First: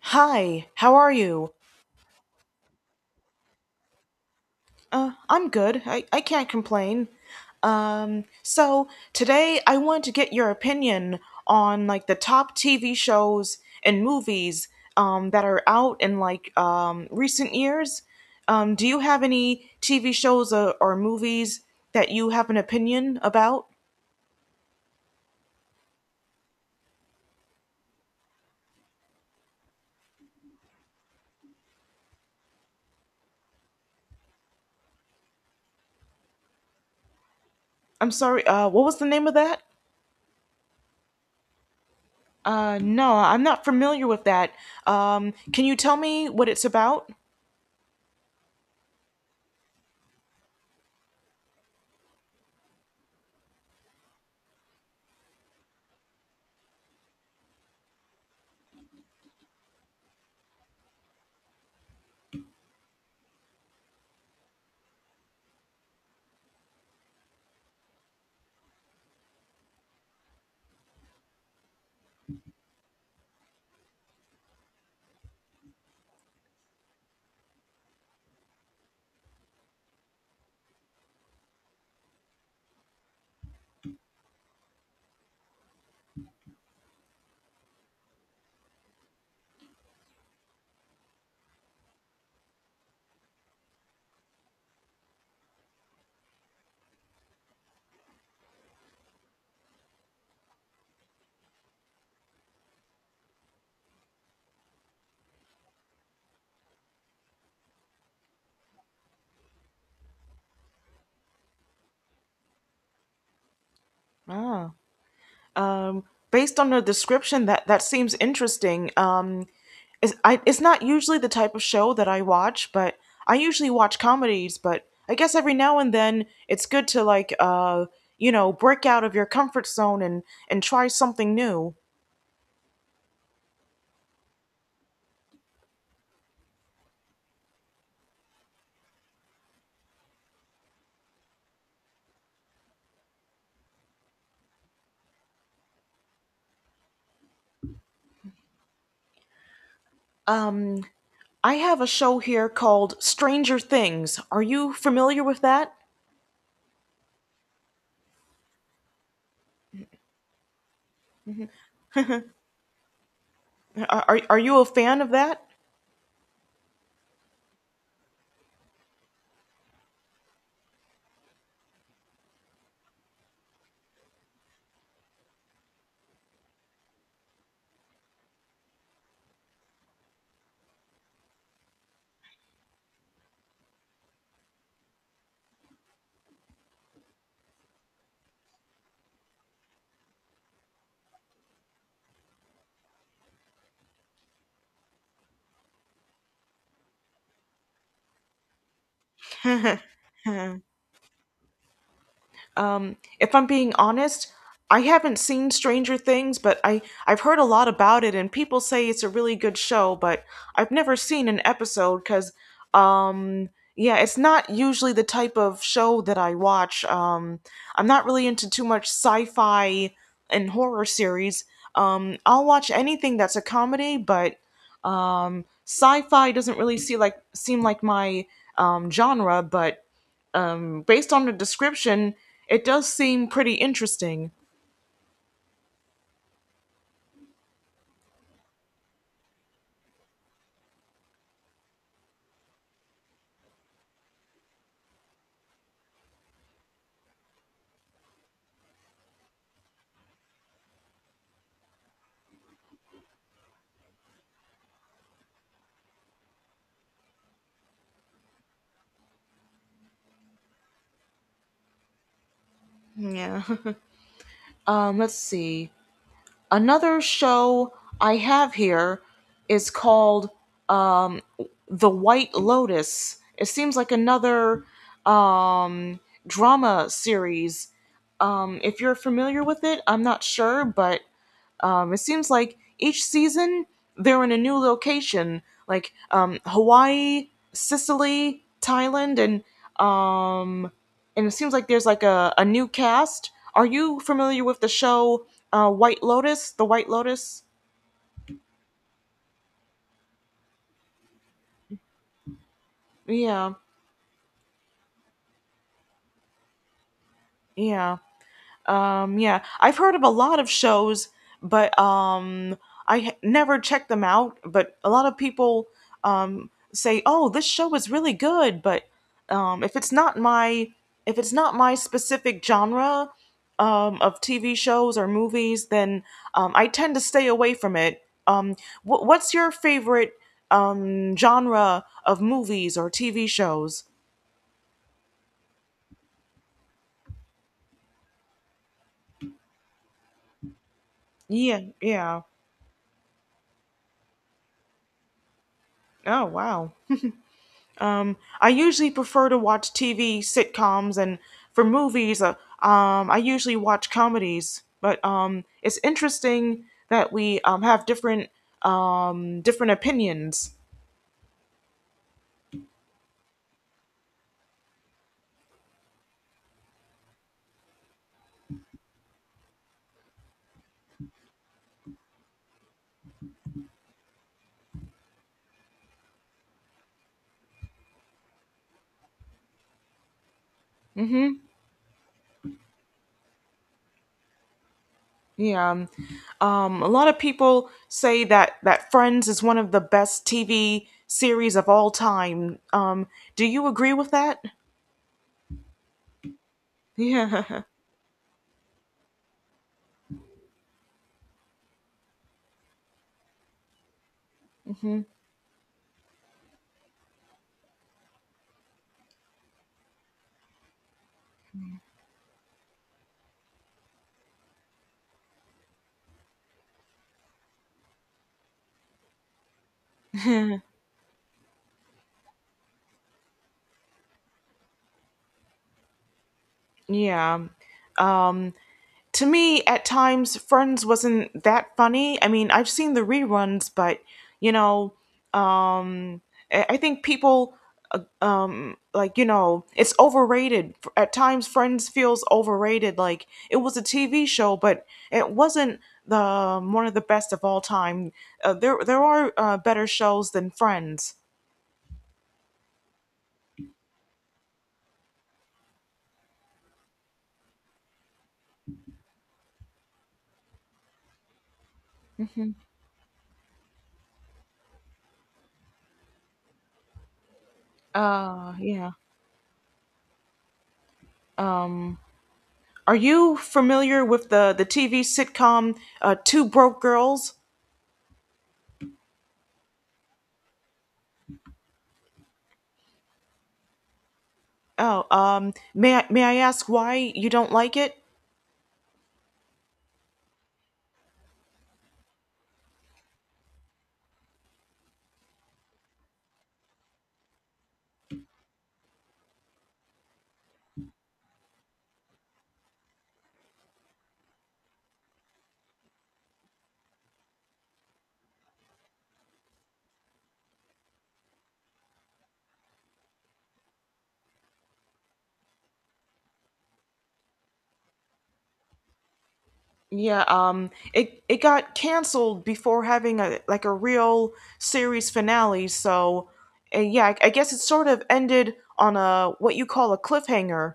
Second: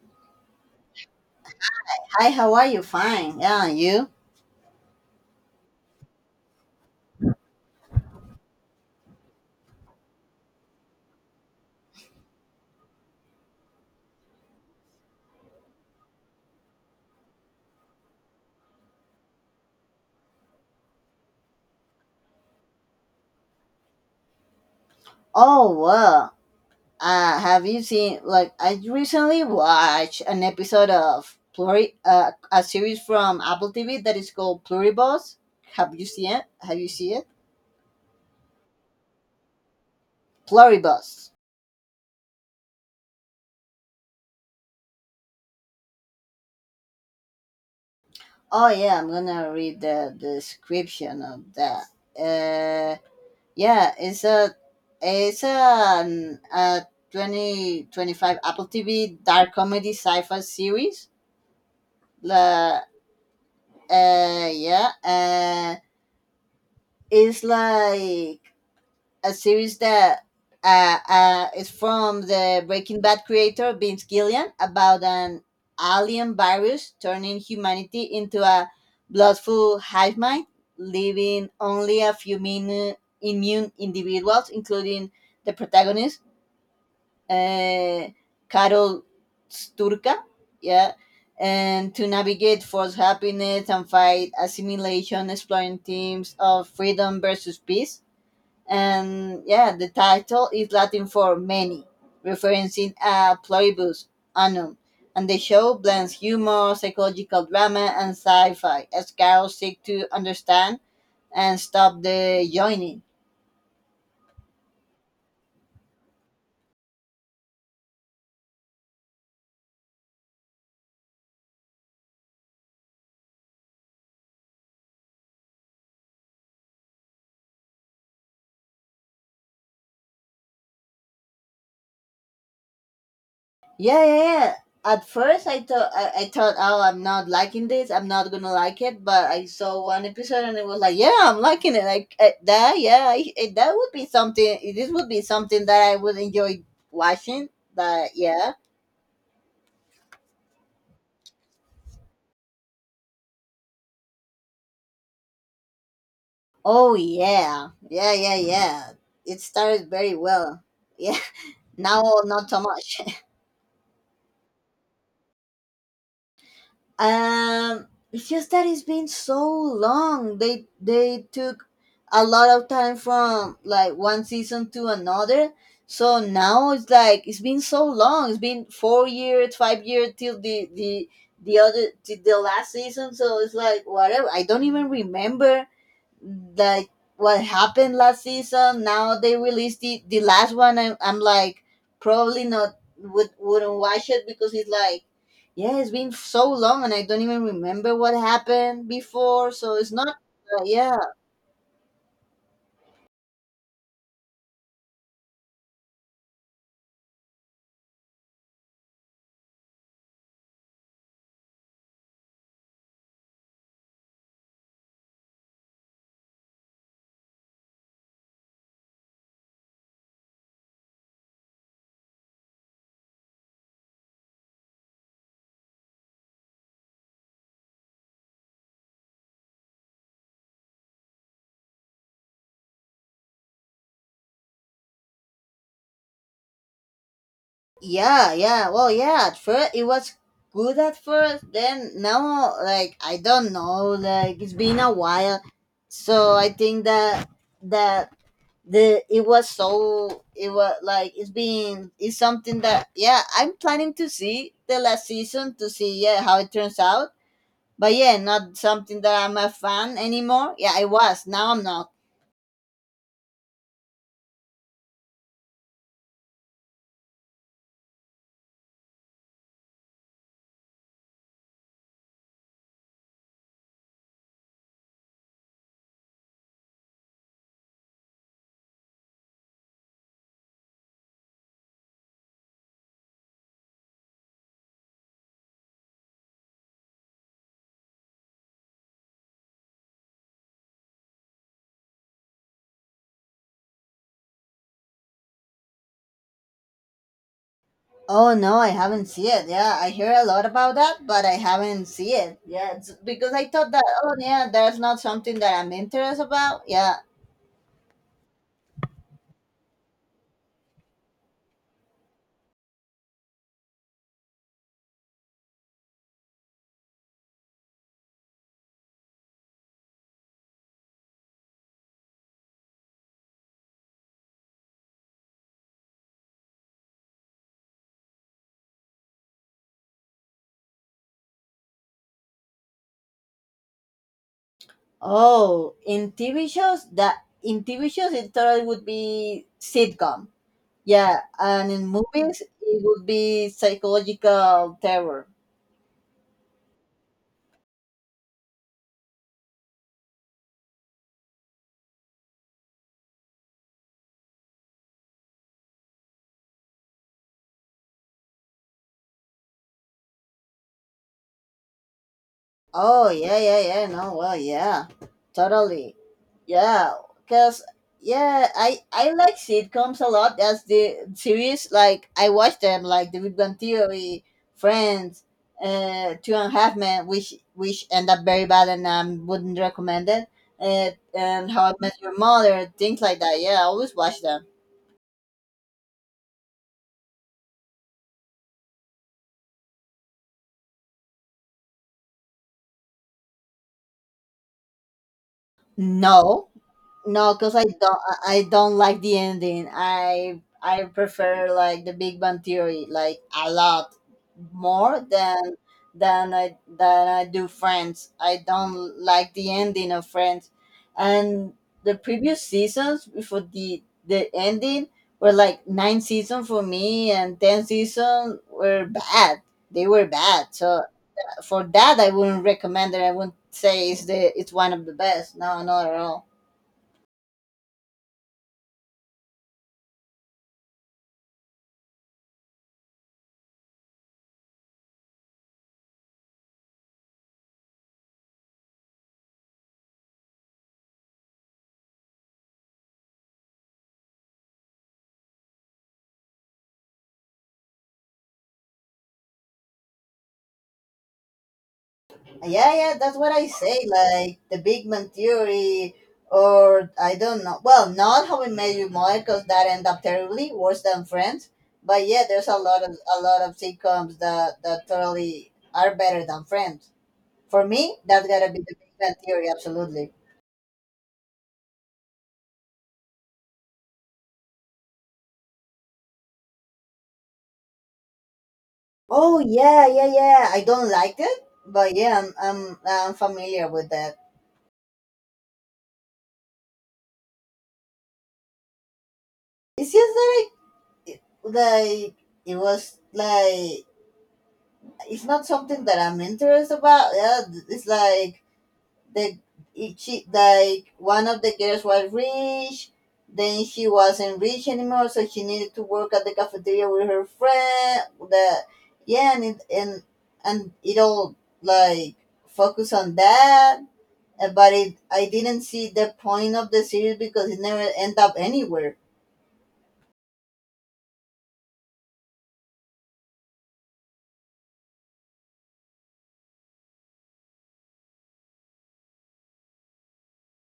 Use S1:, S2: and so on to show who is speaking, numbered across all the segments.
S1: Hi, how are you?
S2: Hi, how are you? Fine. Yeah, and you?
S1: I'm good. I can't complain. So today I want to get your opinion on like the top TV shows and movies that are out in like recent years. Do you have any TV shows or movies that you have an opinion about?
S2: Oh, well. Have you seen, like, I recently watched an episode of a series from Apple TV that is called Pluribus. Have you seen it? Have you seen it?
S1: I'm sorry, what was the name of that?
S2: Pluribus.
S1: No, I'm not familiar with that. Can you tell me what it's about?
S2: Oh, yeah, I'm gonna read the description of that. Uh, yeah, it's a 2025 Apple TV dark comedy sci-fi series. La yeah It's like a series that is from the Breaking Bad creator Vince Gillian about an alien virus turning humanity into a bloodful hive mind, leaving only a few immune individuals including the protagonist, uh, Carol Sturka, yeah, and to navigate forced happiness and fight assimilation, exploring themes of freedom versus peace. And yeah, the title is Latin for many, referencing a pluribus annum. And the show blends humor, psychological drama, and sci fi as Carol seeks to understand and stop the joining.
S1: Ah. Um, Based on the description, that seems interesting. It's not usually the type of show that I watch, but I usually watch comedies. But I guess every now and then it's good to like break out of your comfort zone and try something new.
S2: Yeah, yeah, yeah. At first, I thought, oh, I'm not liking this. I'm not gonna like it. But I saw one episode and it was like, yeah, I'm liking it. Like that, yeah, I- that would be something. This would be something that I would enjoy watching. That, yeah.
S1: Um, I have a show here called Stranger Things. Are you familiar with that?
S2: Oh yeah, yeah, yeah, yeah. It started very well. Yeah. Now not so much.
S1: Are you a fan of that?
S2: It's just that it's been so long. They took a lot of time from like one season to another. So now it's like it's been so long. It's been 4 years, 5 years till the other, till the last season. So it's like whatever. I don't even remember like what happened last season. Now they released the last one. I'm like probably not wouldn't watch it because it's like yeah, it's been so long and I don't even remember what happened before. So it's not yeah.
S1: If I'm being honest, I haven't seen Stranger Things, but I've heard a lot about it, and people say it's a really good show, but I've never seen an episode because, um, yeah, it's not usually the type of show that I watch. I'm not really into too much sci-fi and horror series. I'll watch anything that's a comedy, but sci-fi doesn't really seem like my genre. But based on the description, it does seem pretty interesting.
S2: Yeah, yeah, well, yeah, at first it was good, at first, then now like I don't know, like it's been a while. So I think that that the it was, so it was like, it's been, it's something that yeah, I'm planning to see the last season to see yeah how it turns out. But yeah, not something that I'm a fan anymore. Yeah, I was, now I'm not.
S1: Yeah. Let's see. Another show I have here is called um, The White Lotus. It seems like another um, drama series. If you're familiar with it, I'm not sure, but it seems like each season they're in a new location, like Hawaii, Sicily, Thailand, um, and it seems like there's like a new cast. Are you familiar with the show White Lotus? The White Lotus?
S2: Oh no, I haven't seen it. Yeah, I hear a lot about that, but I haven't seen it. Yeah, it's because I
S1: Yeah,
S2: thought that, oh yeah, that's not something that I'm interested about. Yeah.
S1: yeah. Yeah, I've heard of a lot of shows, but never checked them out. But a lot of people say, "Oh, this show is really good," but if it's not my if it's not my specific genre of TV shows or movies, then I tend to stay away from it. Um, what's your favorite genre of movies or TV shows?
S2: Oh, in TV shows it totally would be sitcom. Yeah,
S1: Yeah,
S2: and in
S1: yeah.
S2: movies it would be psychological terror.
S1: Oh, wow. I usually prefer to watch TV sitcoms, and for movies, I usually watch comedies. But it's interesting that we have different different opinions.
S2: Oh yeah, yeah, yeah. No, well, yeah, totally. Yeah, cause yeah, I like sitcoms a lot. As the series. Like I watch them, like The Big Bang Theory, Friends, Two and a Half Men, which end up very bad and I wouldn't recommend it. Uh,
S1: Hmm.
S2: and How I Met Your Mother, things like that. Yeah, I always watch them.
S1: Yeah. A lot of people say that Friends is one of the best TV series of all time. Do you agree with that?
S2: No. No, because
S1: Yeah.
S2: I don't like the ending. I prefer like the Big Bang Theory like a lot more
S1: Hmm.
S2: than than I do Friends. I don't like the ending of Friends. And the previous seasons before the ending were like 9 seasons for me and 10 seasons were bad. They were bad. So for that I wouldn't recommend it. I wouldn't say it's the it's one of the best. No, not at all.
S1: Yeah. Um, to me at times friends wasn't that funny. I mean, I've seen the reruns, but you know, um I think people like you know it's overrated. At times friends feels overrated. Like it was a tv show, but it wasn't the one of the best of all time. There are better shows than friends.
S2: Yeah, yeah, that's what I say. Like the Big Man Theory, or I don't know. Well, not How We Met Your Mother, because that end up terribly worse than Friends. But yeah, there's a lot of sitcoms that totally are better than Friends. For me, that's gotta be the
S1: Yeah,
S2: Big Bang Theory, absolutely.
S1: are you familiar with the tv sitcom two broke girls?
S2: Oh yeah, yeah, yeah. I don't like it, but yeah, I'm familiar with that.
S1: Oh, may I ask why you don't like it?
S2: It's just like, like it was like, it's not something that I'm interested about. Yeah, it's like the it, she, like one of the girls was rich, then she wasn't rich anymore, so she needed to work at the cafeteria with her friend. The Yeah, and it all like focus on that. But it, I didn't see the point of the series because it never end up anywhere.
S1: Yeah, it it got canceled before having a like a real series finale, so yeah, I guess it sort of ended on a what you call a cliffhanger.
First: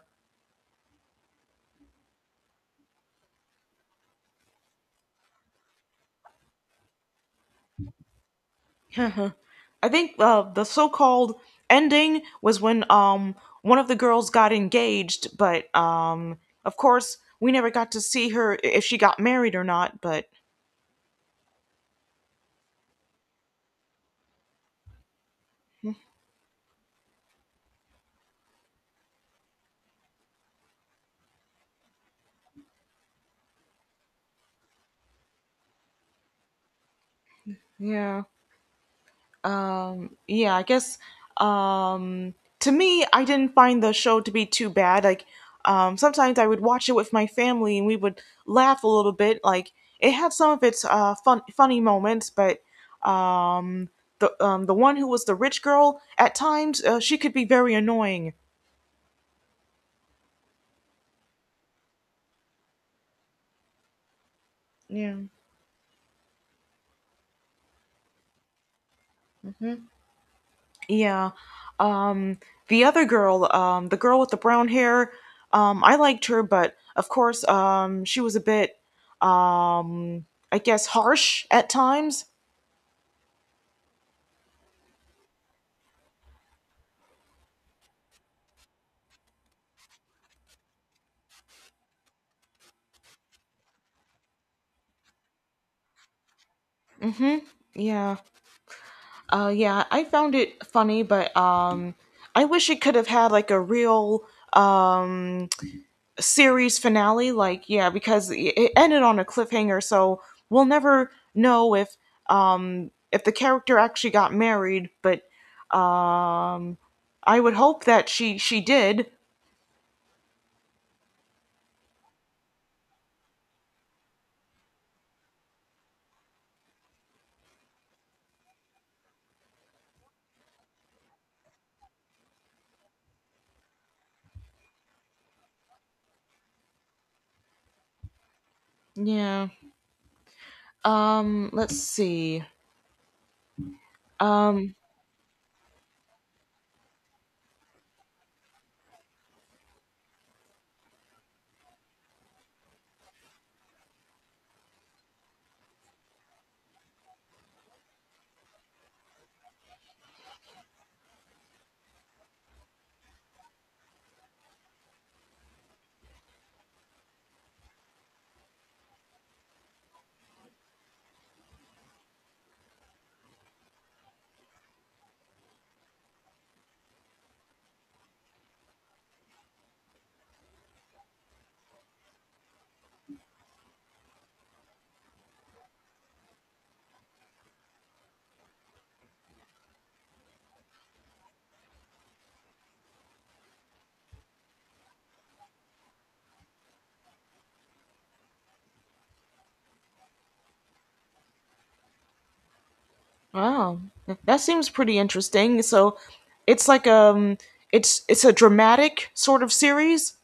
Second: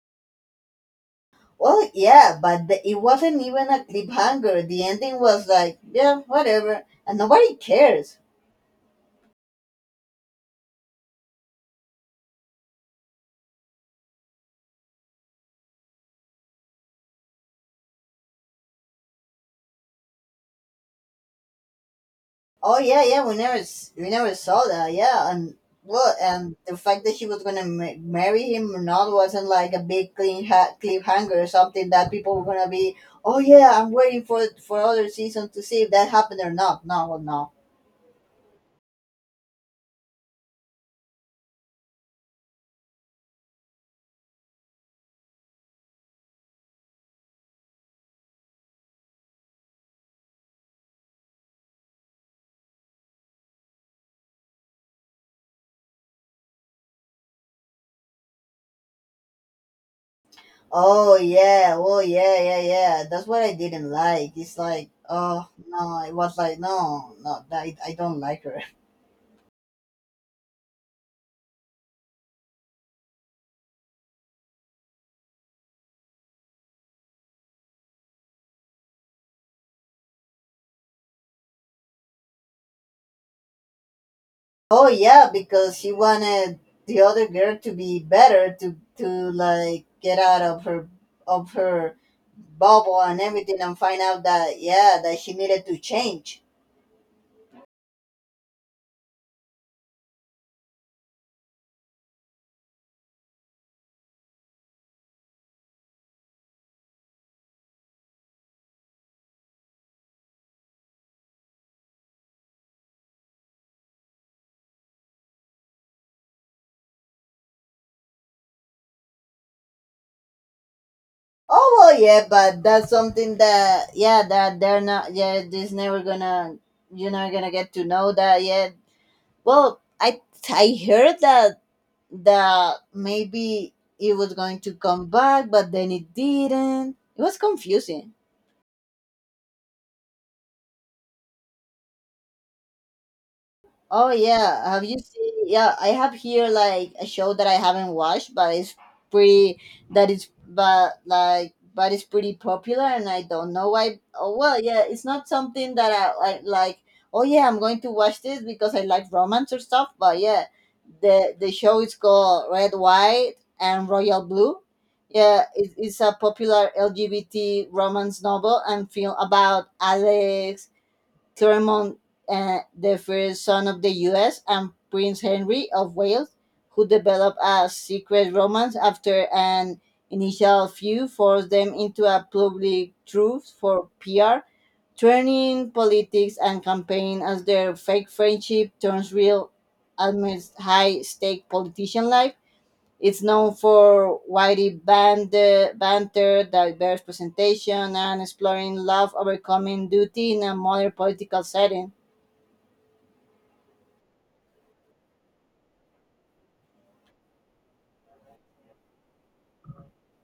S2: Well, yeah, but it wasn't even a cliffhanger. The ending was like, yeah, whatever, and nobody cares.
S1: I think the so-called ending was when one of the girls got engaged, but of course we never got to see her if she got married or not, but
S2: Oh yeah, yeah, we never saw that. Yeah, and well, and the fact that she was gonna marry him or not wasn't like a big cliffhanger or something that people were gonna be. Oh yeah, I'm waiting for other season to see if that happened or not. No, well, no.
S1: yeah. Yeah I guess um to me I didn't find the show to be too bad. Like sometimes I would watch it with my family and we would laugh a little bit. Like it had some of its funny moments, but um the one who was the rich girl at times she could be very annoying.
S2: Oh yeah, oh yeah, yeah, yeah. That's what I didn't like. It's like,
S1: Yeah.
S2: oh no, it was like no, no, I don't like her.
S1: Yeah. Um, the other girl, the girl with the brown hair, I liked her, but of course, she was a bit, um, I guess, harsh at times.
S2: Oh yeah, because she wanted the other girl to be better, to like get out of her of her bubble and everything and find out that yeah that she needed to change.
S1: Mm-hmm. Yeah. Yeah, I found it funny, but I wish it could have had like a real um series finale, like yeah, because it ended on a cliffhanger, so we'll never know if the character actually got married, but um I would hope that she did.
S2: Oh well, yeah, but that's something that yeah that they're not, yeah, this never gonna, you're not gonna get to know that yet. Well, I heard that maybe it was going to come back, but then it didn't. It was confusing.
S1: Yeah. Let's see.
S2: Oh yeah,
S1: um
S2: have you seen? Yeah, I have here like a show that I haven't watched, but it's pretty. That is, but like, but it's pretty popular, and I don't know why. Oh well, yeah, it's not something that I like. Oh yeah, I'm going to watch this because I like romance or stuff. But yeah, the show is called Red, White, and Royal Blue. Yeah, it's a popular LGBT romance novel and film about Alex Thurmond, the first son of the US, and Prince Henry of Wales, who developed a secret romance after an initial feud forced them into a public truce for PR, turning politics and campaign as their fake friendship turns real amidst high stake politician life. It's known for witty banter, diverse presentation, and exploring love overcoming duty in a modern political setting.
S1: wow, that seems pretty interesting. So it's like it's a dramatic sort of series.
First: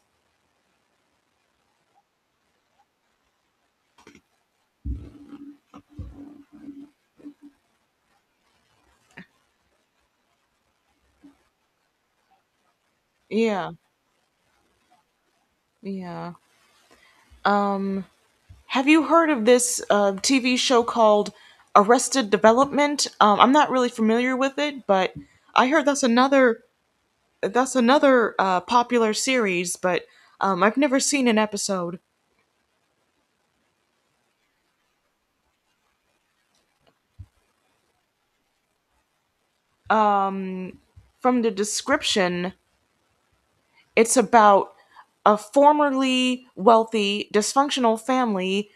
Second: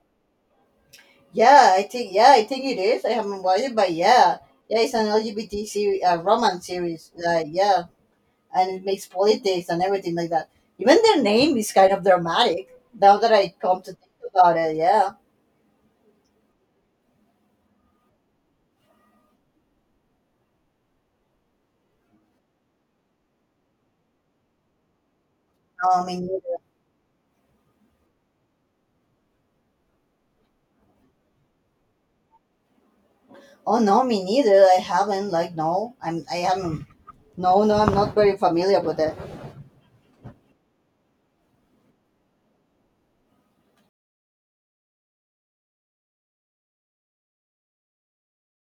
S2: Yeah, I think it is. I haven't watched it, but yeah, yeah, it's an LGBT series, romance series. Like yeah, and it makes politics and everything like that. Even their name is kind of dramatic. Now that I
S1: Yeah,
S2: come to think about it, yeah.
S1: yeah. um Have you heard of this TV show called Arrested Development? I'm not really familiar with it, but I heard
S2: No, me neither.
S1: that's another popular series, but I've never seen an episode.
S2: Oh no, me neither. I haven't. Like no, I'm. I haven't. No, no, I'm not very familiar with it.
S1: From the description, it's about a formerly wealthy dysfunctional family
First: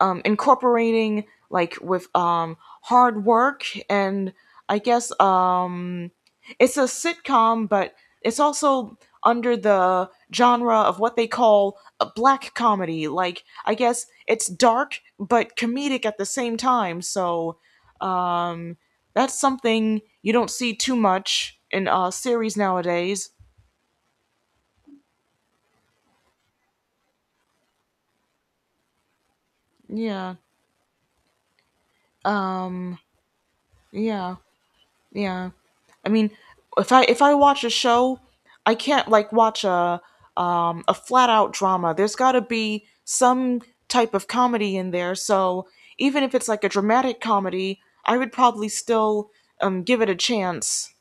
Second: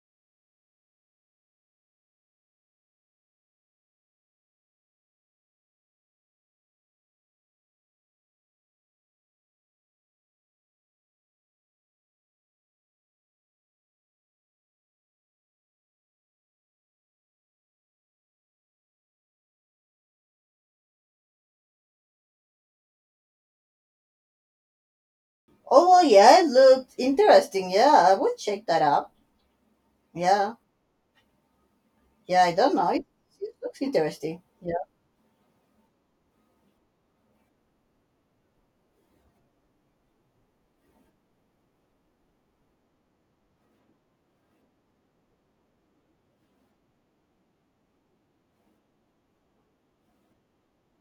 S1: incorporating like with hard work and I guess it's a sitcom, but it's also under the genre of what they call a black comedy. Like, I guess it's dark but comedic at the same time, so that's something you don't see too much in series nowadays.
S2: Oh, well, yeah, it looked interesting. Yeah, I would check that out.
S1: Yeah.
S2: Yeah, yeah, I don't know.
S1: Um,
S2: It looks
S1: yeah.
S2: interesting. Yeah.
S1: Yeah. I mean, if I watch a show, I can't like watch a flat out drama. There's got to be some type of comedy in there. So, even if it's like a dramatic comedy, I would probably still give it a chance.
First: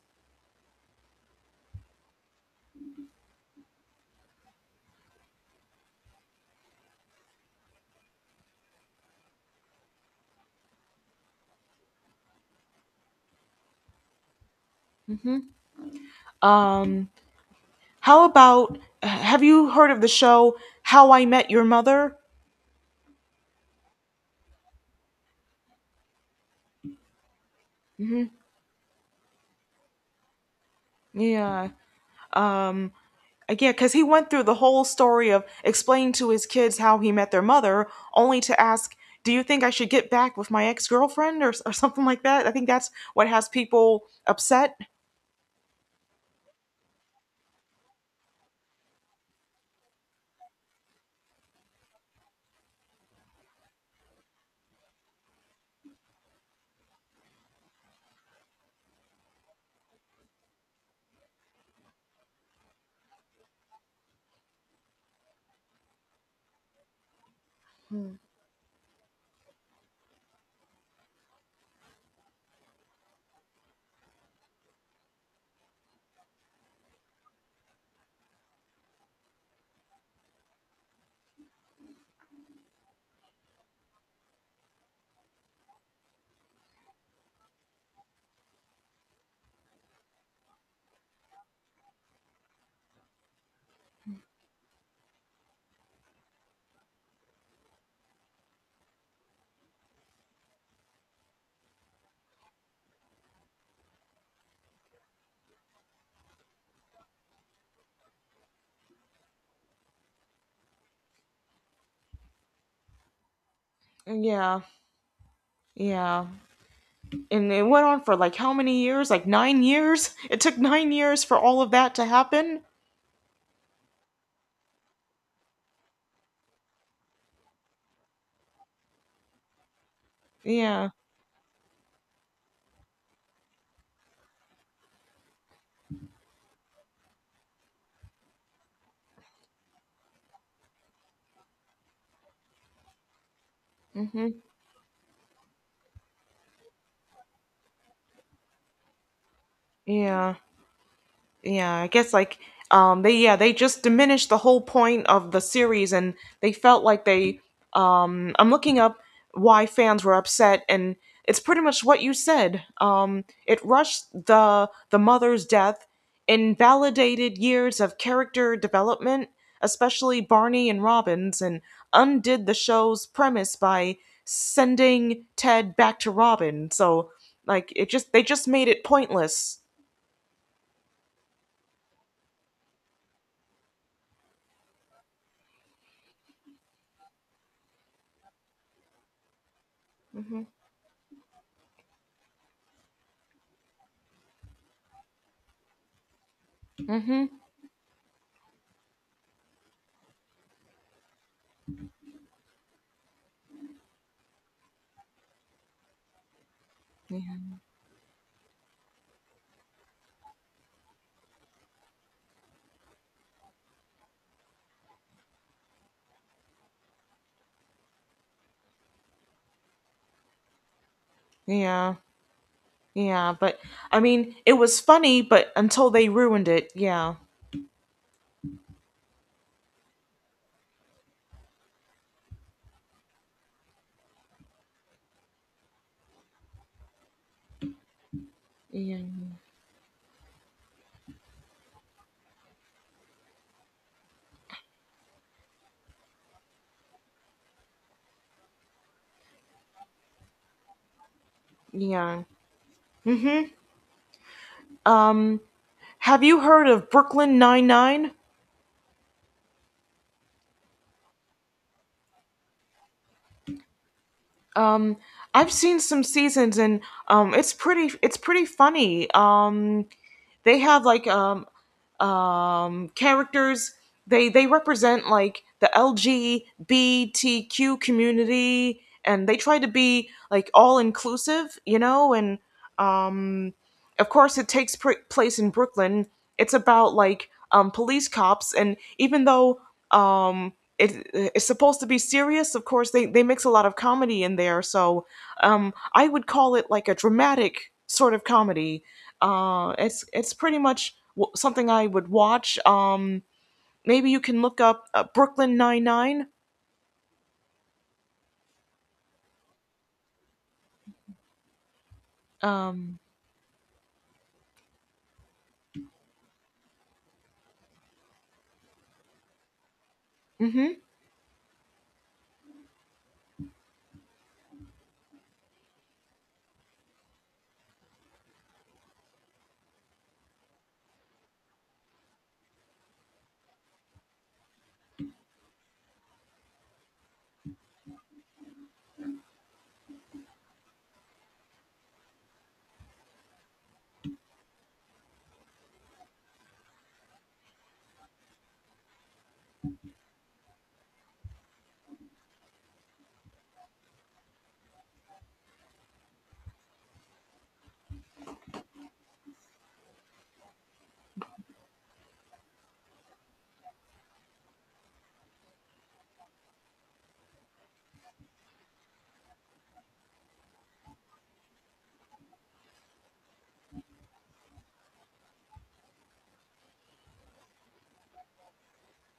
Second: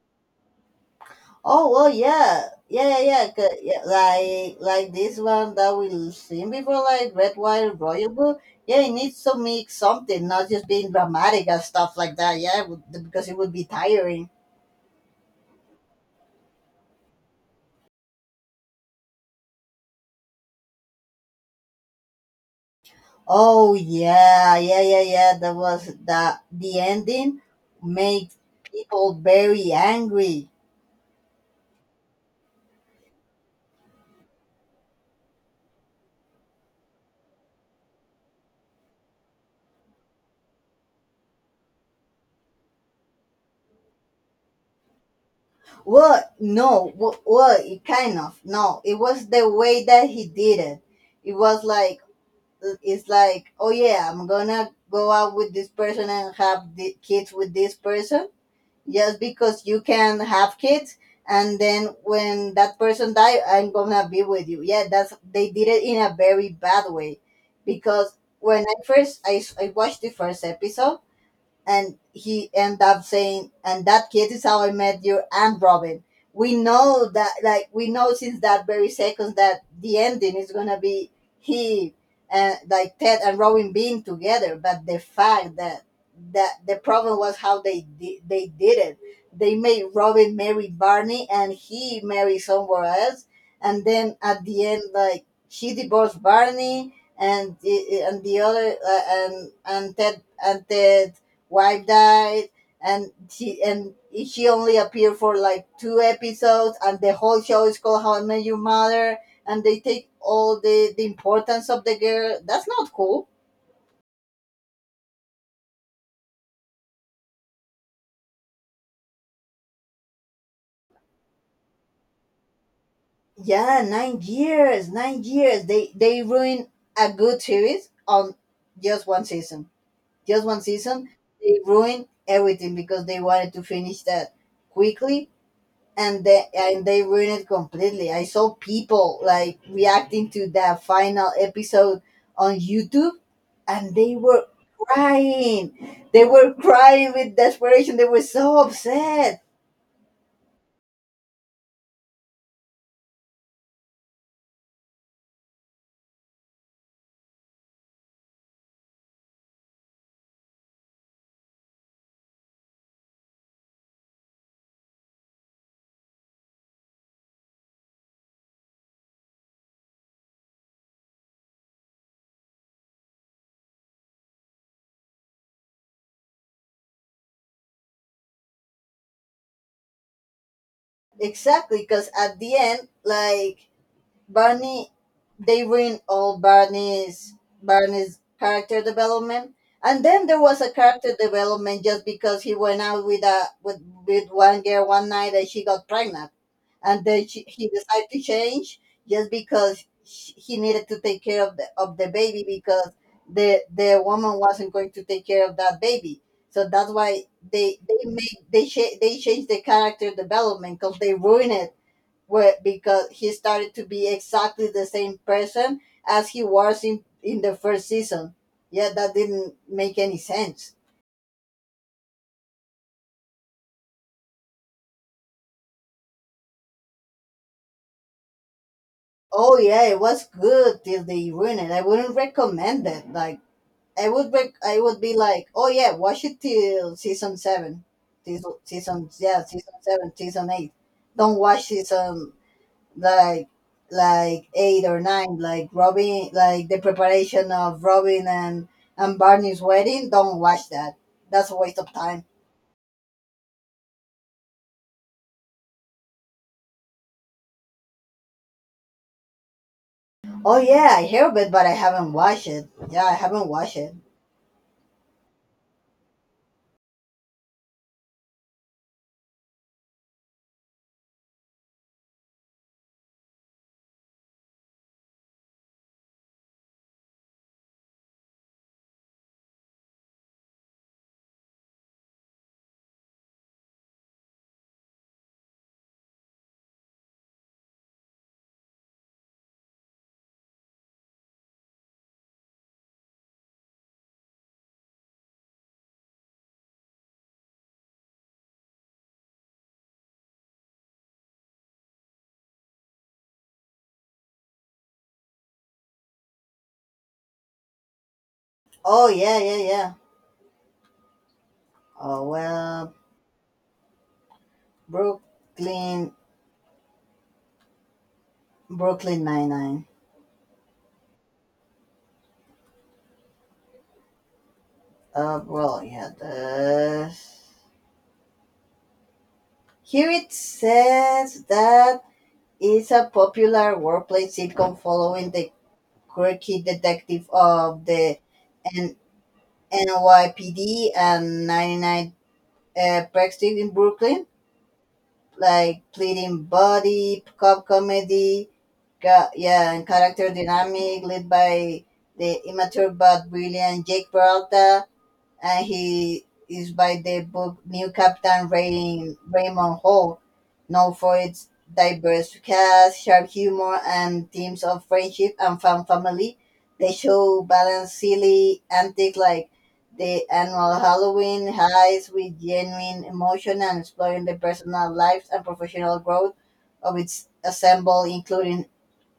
S2: Oh, well, yeah, yeah, yeah, yeah, yeah. Like this one that we seen before, like Red Wire Royal Blue. Yeah, it needs to make something, not just being dramatic and stuff like that. Because it would be tiring.
S1: Um how about, have you heard of the show How I Met Your Mother?
S2: Oh yeah, yeah, yeah, yeah. That was the ending made people very angry.
S1: Yeah. Um Again, because he went through the whole story of explaining to his kids how he met their mother, only to ask, do you think I should get back with my ex girlfriend, or something like that? I think that's what has people upset.
S2: Well, it kind of no. It was the way that he did it. It was like It's like, oh yeah, I'm gonna go out with this person and have the kids with this person just because you can have kids. And then when that person die, I'm gonna be with you. Yeah, that's, they did it in a very bad way,
S1: Hmm.
S2: because when I watched the first episode and he ended up saying, "And that kid is how I met you and Robin." We know that, like, we know since that very second that the ending is gonna be he and like Ted and Robin being together. But the fact that the problem was how they did it. They made Robin marry Barney, and he marry somewhere else. And then at the end, like she divorced Barney, and the other and and Ted wife died and she only appeared for like two episodes, and the whole show is called How I Met Your Mother, and they take all the importance of the girl. That's not cool.
S1: Yeah, yeah. And it went on for like how many years? Like nine years? It took nine years for all of that to happen?
S2: Yeah, 9 years, 9 years, they ruin a good series on just one season, just one
S1: Yeah.
S2: season. They ruin everything because they wanted to finish that quickly, and they ruined it completely. I saw people like reacting to the final episode on YouTube, and they
S1: Hmm.
S2: were crying. They were crying with desperation. They were so upset.
S1: Yeah. Yeah, I guess like they yeah, they just diminished the whole point of the series and they felt like they I'm looking up why fans were upset and it's pretty much what you said. It rushed the mother's death, invalidated years of character development, especially Barney and Robin's, and undid the show's premise by sending Ted back to Robin. So like it just, they just made it pointless.
S2: Exactly, because at the end, like Barney, they ruined all Barney's character development. And then there
S1: Mhm.
S2: was a character development just because he went out with one girl one night and she got pregnant and then
S1: Mhm.
S2: he decided to change just because sh he needed to take care of the baby because the woman wasn't going to take care of that baby. So that's why they changed the character development because they ruined it because he started to be exactly the same person as he was in the first season. Yeah, that didn't make any sense.
S1: Yeah. Yeah. But I mean, it was funny, but until they ruined it, yeah.
S2: Oh yeah, it was good till they ruined it. I wouldn't recommend it. I would be, I would be like, oh yeah, watch it till season seven,
S1: Yeah.
S2: season seven, season eight. Don't watch season like like eight or nine, like Robin, like the preparation of Robin and Barney's wedding. Don't watch that. That's a waste of
S1: Yeah.
S2: time.
S1: Um, have you heard of Brooklyn Nine Nine?
S2: Oh yeah, I hear of it, but I haven't watched it. Yeah, I haven't watched it.
S1: Um, I've seen some seasons, and it's pretty. It's pretty funny. They have characters. They represent like the LGBTQ community, and they try to be like all inclusive, you know. And um, of course, it takes place in Brooklyn. It's about like police cops, and even though um, it's supposed to be serious, of course, they mix a lot of comedy in there. So I would call it like a dramatic sort of comedy. It's pretty much something I would watch. Maybe you can look up Brooklyn Nine Nine.
S2: Oh yeah, yeah, yeah. Oh well,
S1: Um,
S2: Brooklyn, Brooklyn Nine Nine.
S1: mm-hmm.
S2: Well, yeah, this. Here it says that it's a popular workplace sitcom following the quirky detective of the N- NYPD and 99 Park Street in Brooklyn, like pleading body, cop comedy, yeah, and character dynamic led by the immature but brilliant Jake Peralta. And he is by the book New Captain Ray, Raymond Hall, known for its diverse cast, sharp humor, and themes of friendship and family. The show balances silly antics like the annual Halloween heist with genuine emotion and exploring the personal lives and professional growth of its ensemble, including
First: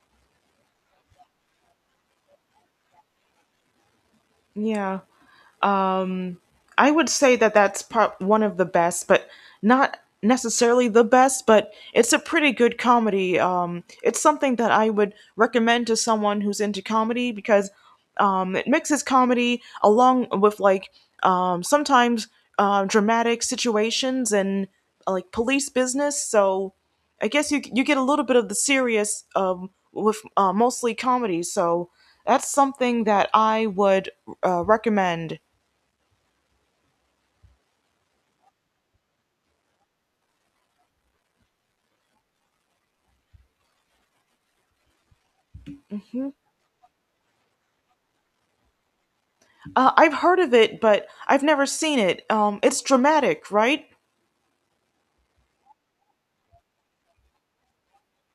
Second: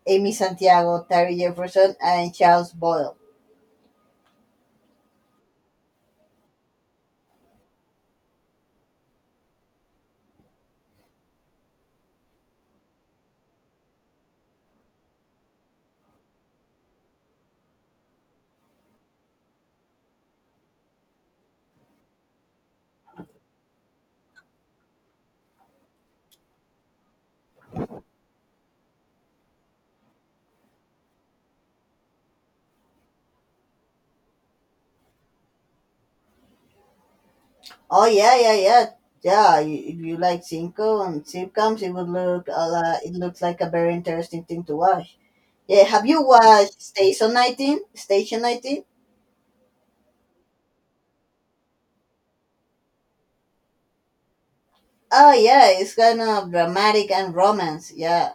S2: Amy Santiago, Terry Jefferson, and Charles Boyle.
S1: Yeah. Um, I would say that that's part one of the best, but not necessarily the best, but it's a pretty good comedy. It's something that I would recommend to someone who's into comedy because it mixes comedy along with like sometimes dramatic situations and like police business. So I guess you you get a little bit of the serious with mostly comedy. So that's something that I would recommend.
S2: Oh yeah, yeah, yeah, yeah. You, if you like Cinco and sitcoms, it looks like a very interesting thing to watch. Yeah, have you
S1: Hmm?
S2: watched Station 19? Station 19?
S1: I've heard of it, but I've never seen it. It's dramatic, right?
S2: Oh yeah, it's kind of dramatic and romance. Yeah,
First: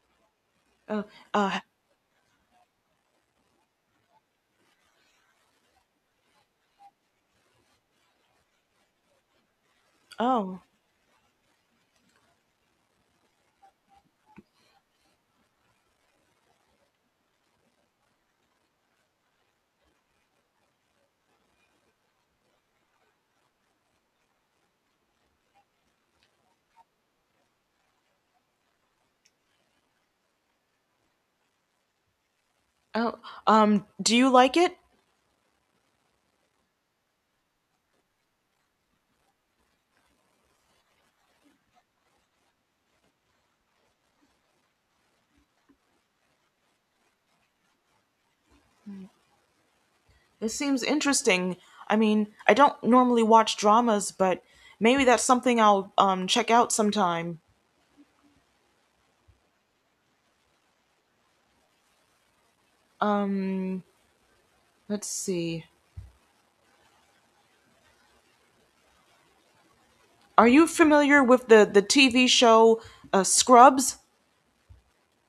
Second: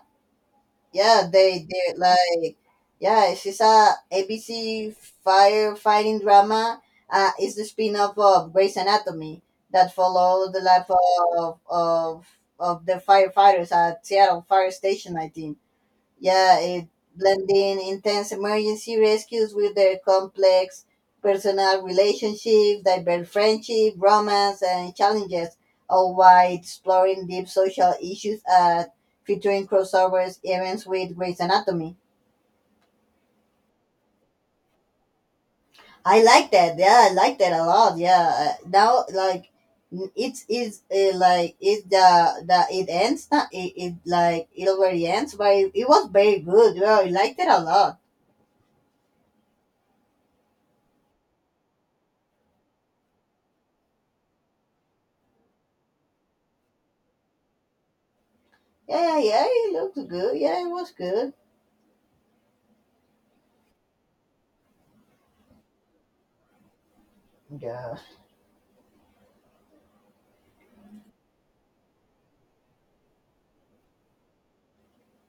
S1: Uh,
S2: yeah.
S1: uh,
S2: They like yeah. It's She's a ABC firefighting drama. It's the spin-off of Grey's Anatomy that follows
S1: oh,
S2: the life of the firefighters at Seattle Fire Station 19, yeah, it, blending intense emergency rescues with their complex personal relationships, diverse friendship, romance, and challenges, all while exploring deep social issues and featuring crossovers events with Grey's Anatomy.
S1: oh. Do you like it?
S2: I like that. Yeah, I like that a lot. Yeah. It's like it the it ends not it, it like it already ends, but it was very good. Yeah, I liked it a lot.
S1: It seems interesting. I mean, I don't normally watch dramas, but maybe that's something I'll check out sometime.
S2: Yeah, yeah, yeah. It looked good. Yeah, it was good.
S1: Um, let's see.
S2: Yeah.
S1: Are you familiar with the TV show Scrubs?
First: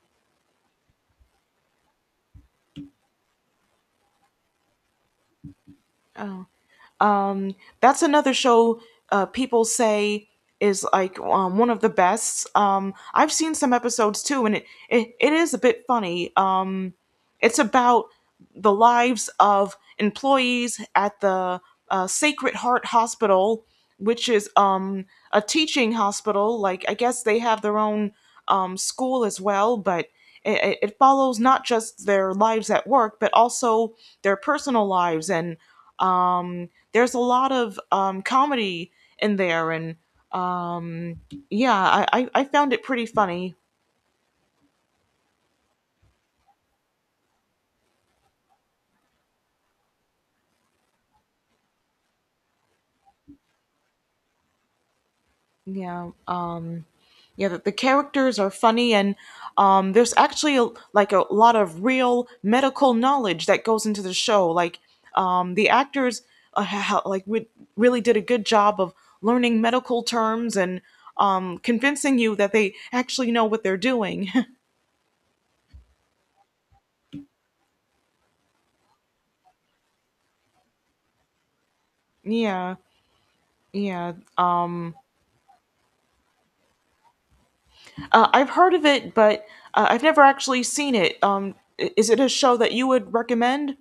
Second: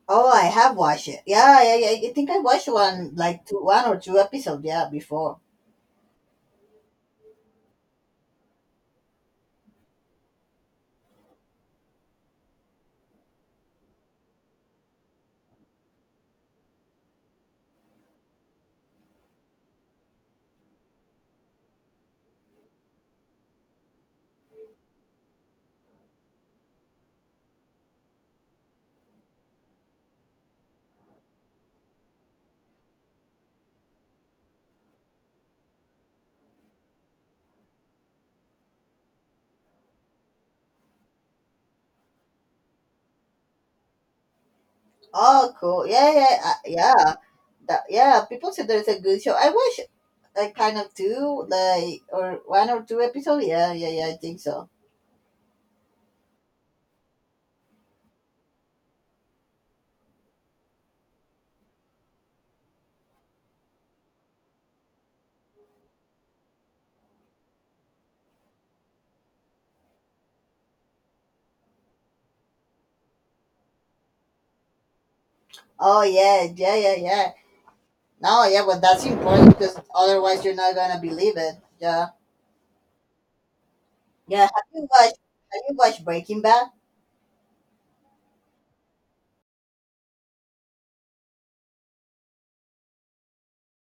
S2: Oh, I have watched it. Yeah, yeah, yeah. I think I watched one one or two episodes. Yeah, before.
S1: Um, that's another show people say is like one of the best. I've seen some episodes too, and it is a bit funny. It's about the lives of employees at the Sacred Heart Hospital, which is a teaching hospital. Like, I guess they have their own school as well, but it follows not just their lives at work, but also their personal lives, and um, there's a lot of comedy in there, and um, yeah, I found it pretty funny.
S2: Oh, cool. Yeah. People said there's a good show. I watched like kind of two, like or one or two episodes. Yeah, yeah, yeah. I think so.
S1: Yeah, yeah, the characters are funny, and there's actually a, like a lot of real medical knowledge that goes into the show. Like the actors, ha- ha- like we really did a good job of learning medical terms and convincing you that they actually know what they're doing.
S2: Oh, yeah, yeah, yeah, yeah. No, yeah, but that's important because otherwise you're not gonna believe it. Yeah,
S1: Yeah, yeah.
S2: yeah. Have you watched Breaking Bad?
S1: I've heard of it, but I've never actually seen it. Is it a show that you would recommend?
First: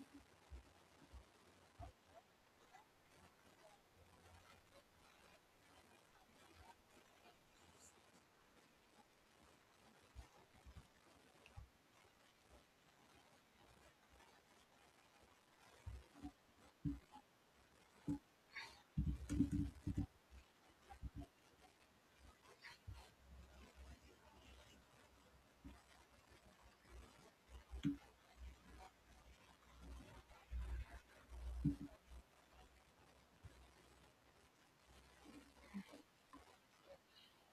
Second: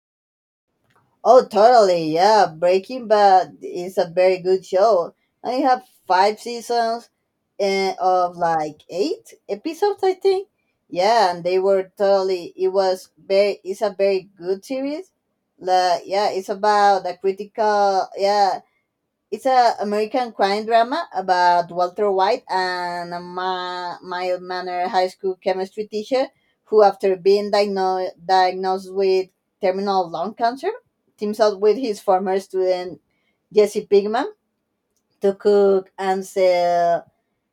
S2: Oh, totally. Yeah, Breaking Bad is a very good show. I have five seasons and of like eight episodes, I think. Yeah, and they were totally. It was very. It's a very good series. Like, yeah, it's about a critical. Yeah, it's a American crime drama about Walter White and a mild mannered high school chemistry teacher who, after being diagnosed with terminal lung cancer, teams up with his former student Jesse Pigman to cook and sell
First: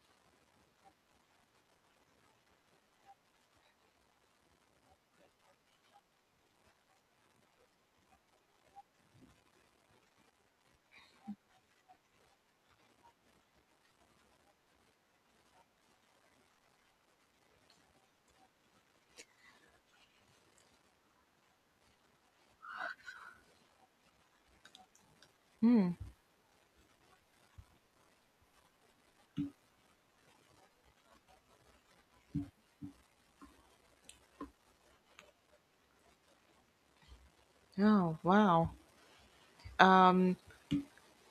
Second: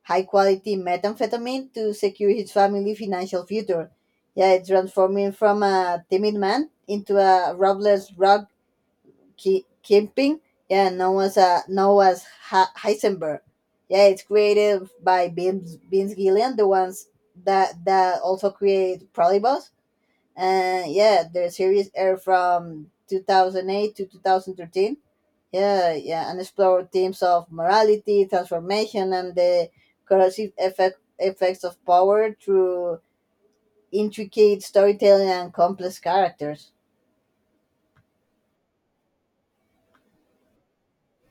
S2: high quality methamphetamine to secure his family's financial future. Yeah, it's transforming from a timid man into a ruthless rock Kipling, yeah, Noah's Heisenberg. Yeah, it's created by Vince Gillian, the ones that also create Prolibus. And yeah, the series aired from 2008 to 2013.
S1: Hmm.
S2: Yeah, yeah, and explore themes of morality, transformation, and the corrosive effects of power through intricate storytelling and complex characters.
S1: Oh, wow. Um,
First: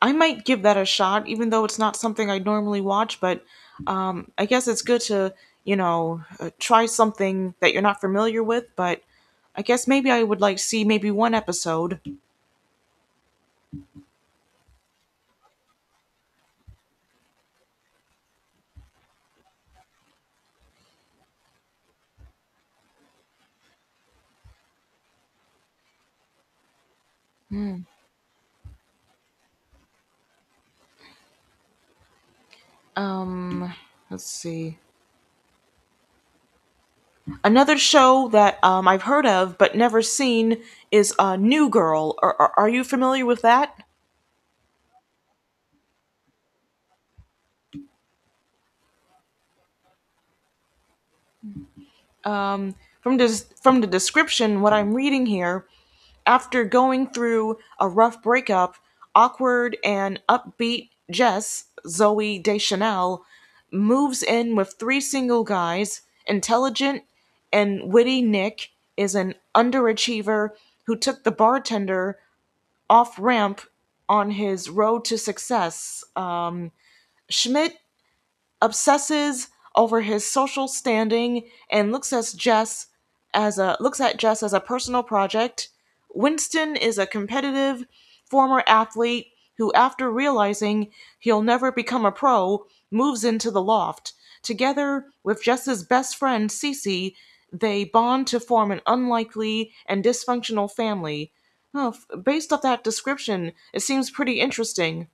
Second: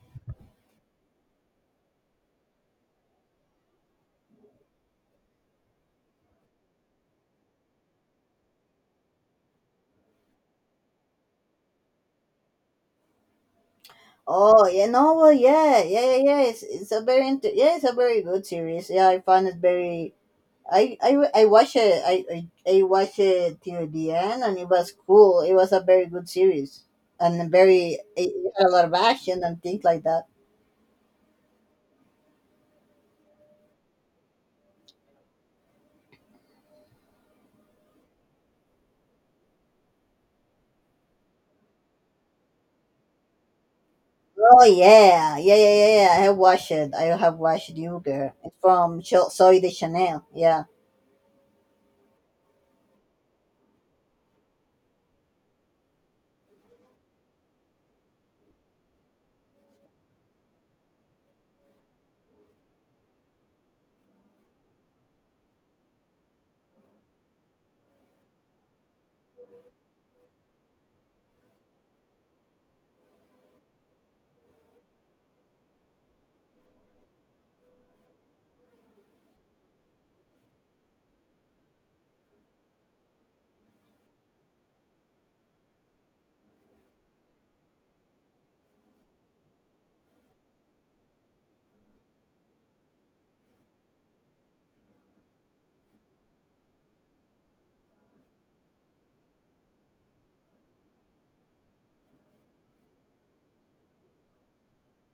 S1: I might give that a shot, even though it's not something I normally watch. But I guess it's good to, try something that you're not familiar with. But I guess maybe I would like see maybe one episode.
S2: Oh, yeah, yeah, yeah, yeah. It's a very yeah, it's a very good series. Yeah, I found it very. I watched it. I watched it till the end, and it was cool. It was a very good series, and very it had a lot of action and things like that.
S1: Um, let's see. Another show that I've heard of but never seen is New Girl. Are you familiar with that?
S2: Oh yeah, yeah, yeah, yeah. Yeah. I have watched it. I have watched Yuger. It's from Soy de Chanel. Yeah.
S1: Um, from the description, what I'm reading here, after going through a rough breakup, awkward and upbeat Jess Zoe Deschanel moves in with three single guys. Intelligent and witty Nick is an underachiever who took the bartender off ramp on his road to success. Schmidt obsesses over his social standing and looks at Jess as a personal project. Winston is a competitive former athlete who, after realizing he'll never become a pro, moves into the loft. Together with Jess's best friend Cece, they bond to form an unlikely and dysfunctional family. Oh, based off that description, it seems pretty interesting.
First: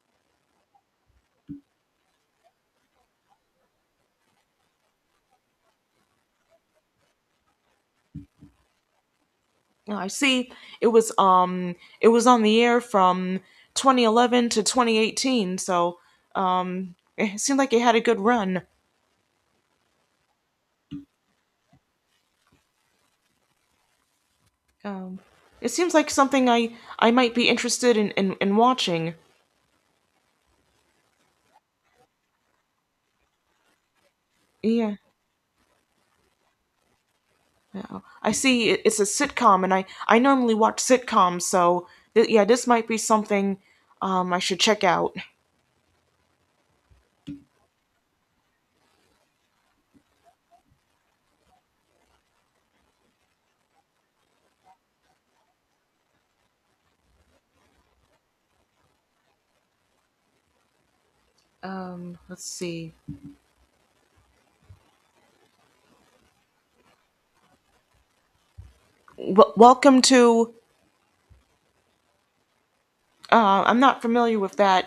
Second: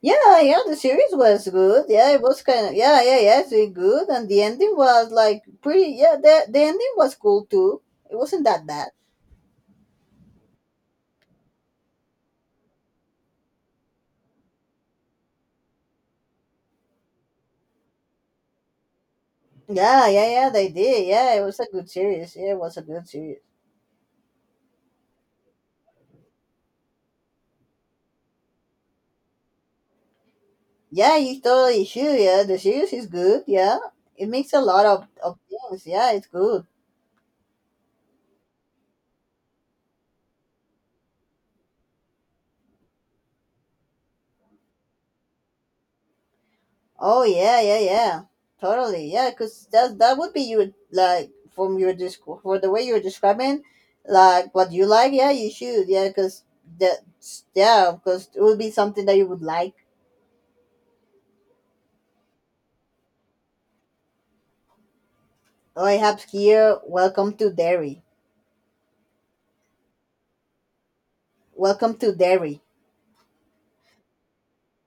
S2: Yeah, yeah, the series was good. Yeah, it was kind of yeah, yeah, yeah, it's really good, and the ending was like pretty. yeah, the ending was cool too. It wasn't that bad.
S1: Oh, I see. It was on the air from 2011 to 2018, so it seemed like it had a good run.
S2: Yeah, yeah, yeah, they did. Yeah, it was a good series. Yeah, it was a good series.
S1: Um, it seems like something I might be interested in in watching.
S2: Yeah, you totally should. Yeah, the series is good. Yeah, it makes a lot
S1: Yeah.
S2: of things. Yeah, it's good.
S1: Yeah. I see, it, it's a sitcom and I normally watch sitcoms, so yeah, this might be something I should check out.
S2: Oh yeah, yeah, yeah, totally, yeah. Cause that would be you like from your disc for the way you're describing, like what you like. Yeah, you should. Yeah, cause that yeah, because it would be something that you would like.
S1: Um, let's see.
S2: Oh, I have here. Welcome to Derry.
S1: Welcome to,
S2: Welcome to Derry.
S1: I'm not familiar with that.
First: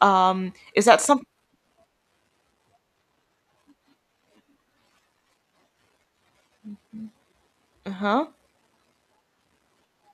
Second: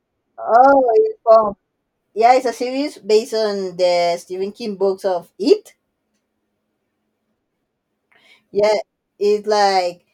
S1: Um, is
S2: Oh,
S1: that
S2: it's
S1: some,
S2: from yeah, it's a series based on the Stephen King books of It.
S1: huh?
S2: Yeah, it's like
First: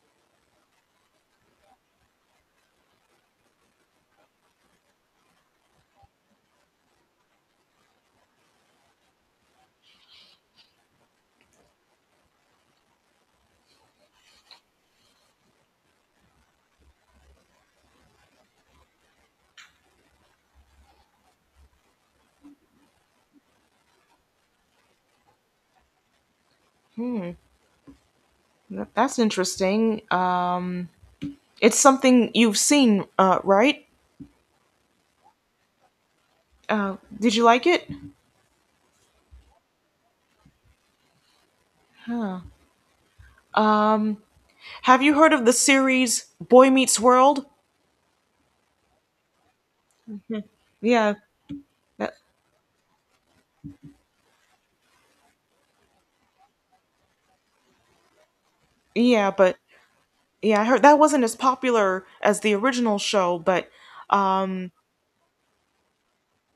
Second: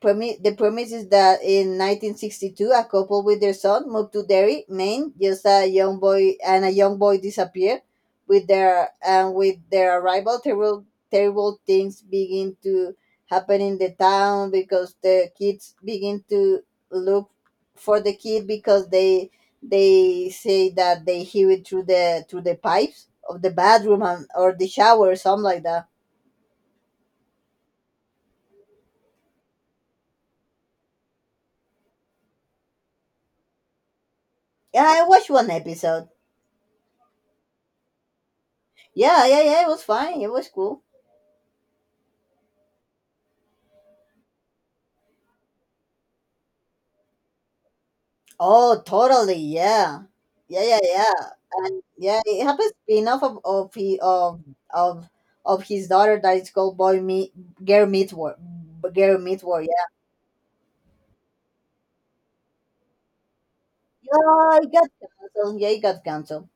S2: the premise is that in 1962, a couple with their son moved to Derry, Maine. Just a young boy and a young boy disappeared. With their arrival, terrible things begin to happen in the town because the kids begin to look for the kid because they say that they hear it through the pipes of the bathroom, and, or the shower or something like that.
S1: That's interesting. It's something you've seen, right?
S2: Yeah, I watched one episode.
S1: Did you like it?
S2: Yeah, yeah, yeah. It was fine. It was cool.
S1: Um, have you heard of the series Boy Meets World?
S2: Oh, totally. Yeah. Yeah, yeah, yeah.
S1: Yeah, that,
S2: Yeah, it happens to be enough of he, of of his daughter that it's called Boy Meet Girl Meet War. Girl
S1: yeah,
S2: Meet
S1: but
S2: War, yeah.
S1: yeah, I heard that wasn't as popular as the original show, but
S2: Yeah,
S1: um,
S2: it got canceled. Yeah, it got canceled.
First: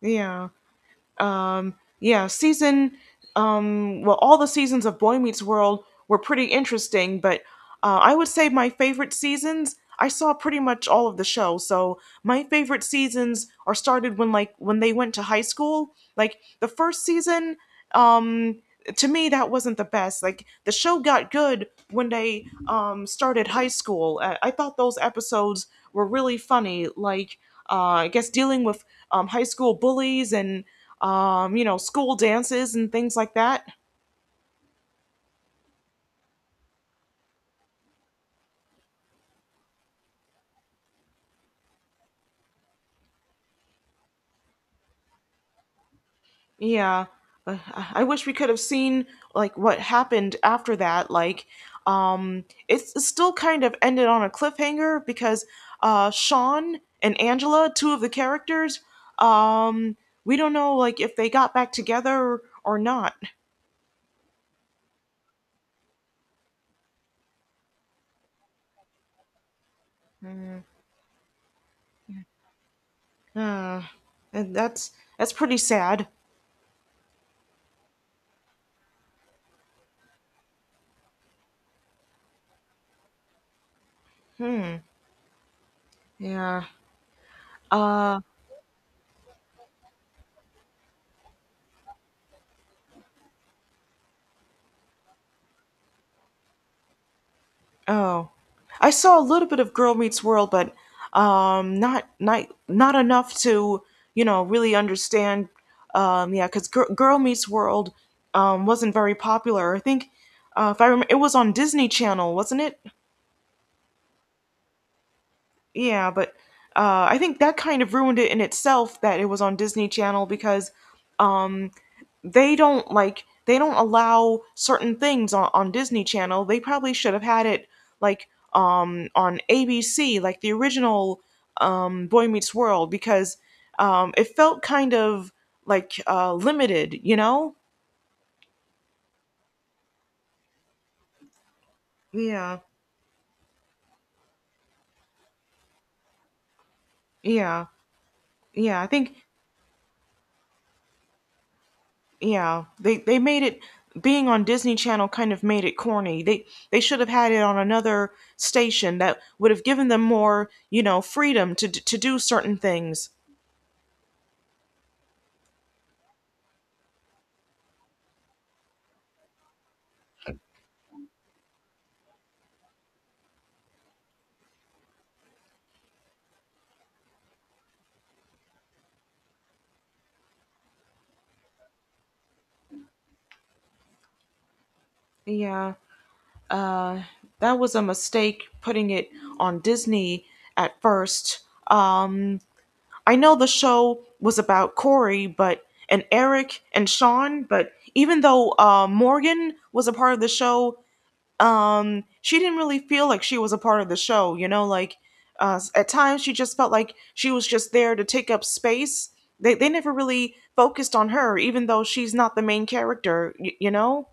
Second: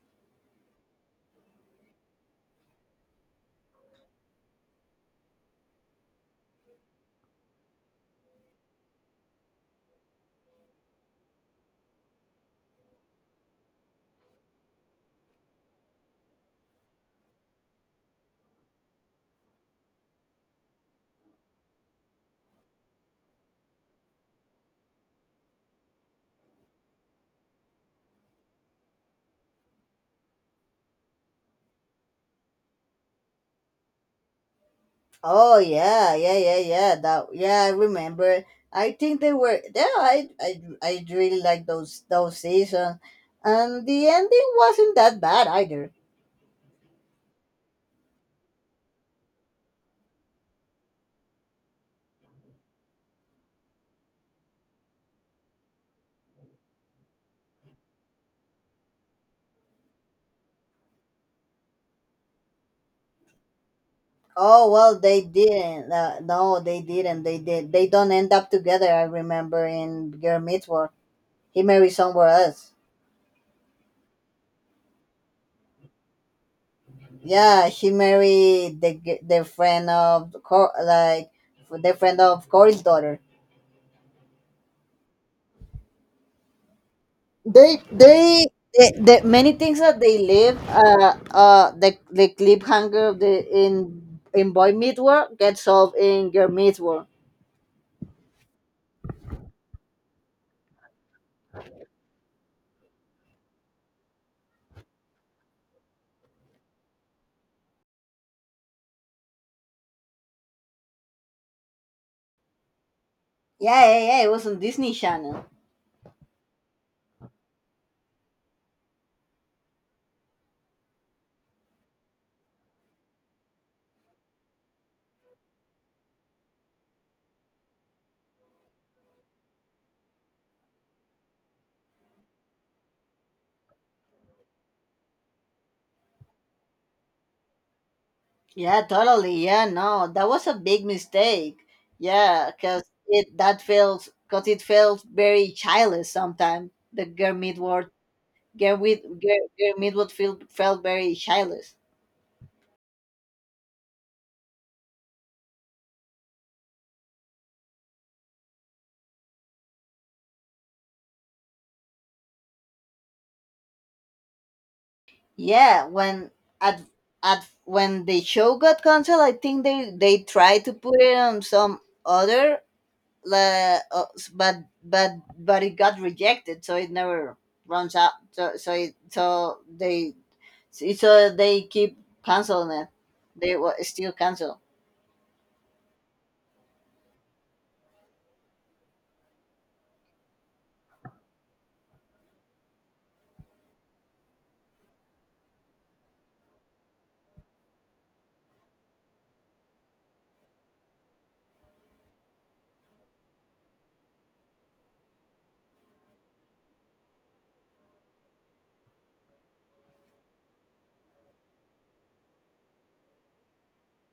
S1: yeah. Um, yeah, season, um, well, all the seasons of Boy Meets World were pretty interesting, but I would say my favorite seasons, I saw pretty much all of the show, so my favorite seasons are started when, like when they went to high school, like the first season. Um, to me that wasn't the best. Like the show got good when they started high school. I thought those episodes were really funny. Like I guess dealing with um high school bullies and you know, school dances and things like that.
S2: Oh yeah, yeah, yeah, yeah. That yeah, I remember. I think they were yeah, I really like those seasons. And the ending wasn't that bad either.
S1: Yeah. Uh, I wish we could have seen like what happened after that. Like, it's, it still kind of ended on a cliffhanger because Sean and Angela, two of the characters, um, we don't know like if they got back together or not.
S2: Oh well, they didn't. No, they didn't. They did. They don't end up together. I remember in Girl
S1: Mm.
S2: Meets World, he married somewhere else.
S1: Uh, and that's pretty sad.
S2: Yeah, he married the the friend of Cor, like the friend of Corey's daughter.
S1: Hmm. Yeah.
S2: They
S1: Uh.
S2: they. The many things that they live, the cliffhanger of the in Boy Meets World gets solved in Girl Meets World.
S1: Oh, I saw a little bit of Girl Meets World, but not enough to you know really understand. Yeah, because Girl Meets World um wasn't very popular. I think if I remember, it was on Disney Channel, wasn't it?
S2: Yeah, yeah, yeah. It was on Disney Channel.
S1: Yeah, but I think that kind of ruined it in itself that it was on Disney Channel because um, they don't allow certain things on Disney Channel. They probably should have had it like on ABC, like the original Boy Meets World, because it felt kind of like limited, you know?
S2: Yeah, totally. Yeah, no, that was a big mistake. Yeah,
S1: Yeah.
S2: because because it felt very childish sometimes. The girl
S1: Yeah.
S2: Midward, girl
S1: Yeah, I
S2: with
S1: think
S2: girl, girl Midward felt very childish.
S1: yeah, they made it being on Disney Channel kind of made it corny. They should have had it on another station that would have given them more, you know, freedom to to do certain things.
S2: Yeah, when at at when the show got canceled, I think they tried to put it on some other but but but it got rejected, so it never runs out. So they Sí, so they keep canceling it. They wa still cancel.
S1: Yeah. Uh, that was a mistake putting it on Disney at first. Um, I know the show was about Corey, but and Eric and Sean, but even though Morgan was a part of the show, she didn't really feel like she was a part of the show. You know, like at times she just felt like she was just there to take up space. They never really focused on her, even though she's not the main character. You know.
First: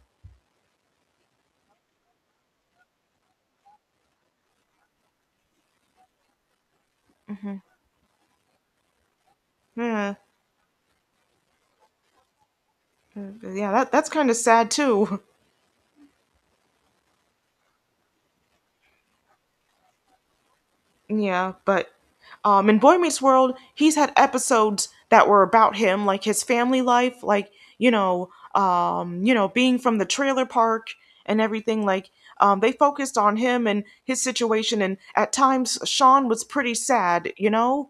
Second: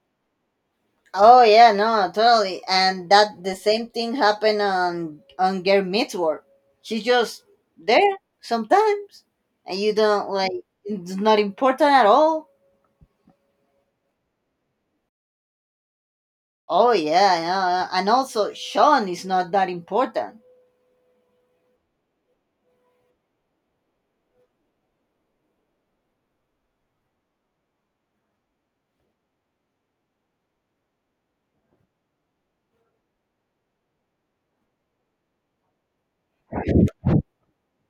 S2: Oh yeah, no, totally. And that the same thing happened on Girl Meets World. She's just
S1: Mm-hmm.
S2: there sometimes, and you
S1: Hmm.
S2: don't like. It's not important at all.
S1: Yeah, that that's kind of sad too.
S2: Oh yeah, yeah. Yeah. And also, Sean is not that important.
S1: Yeah, but in Boy Meets World, he's had episodes that were about him, like his family life, like you know, being from the trailer park and everything. Like they focused on him and his situation, and at times Sean was pretty sad. You know.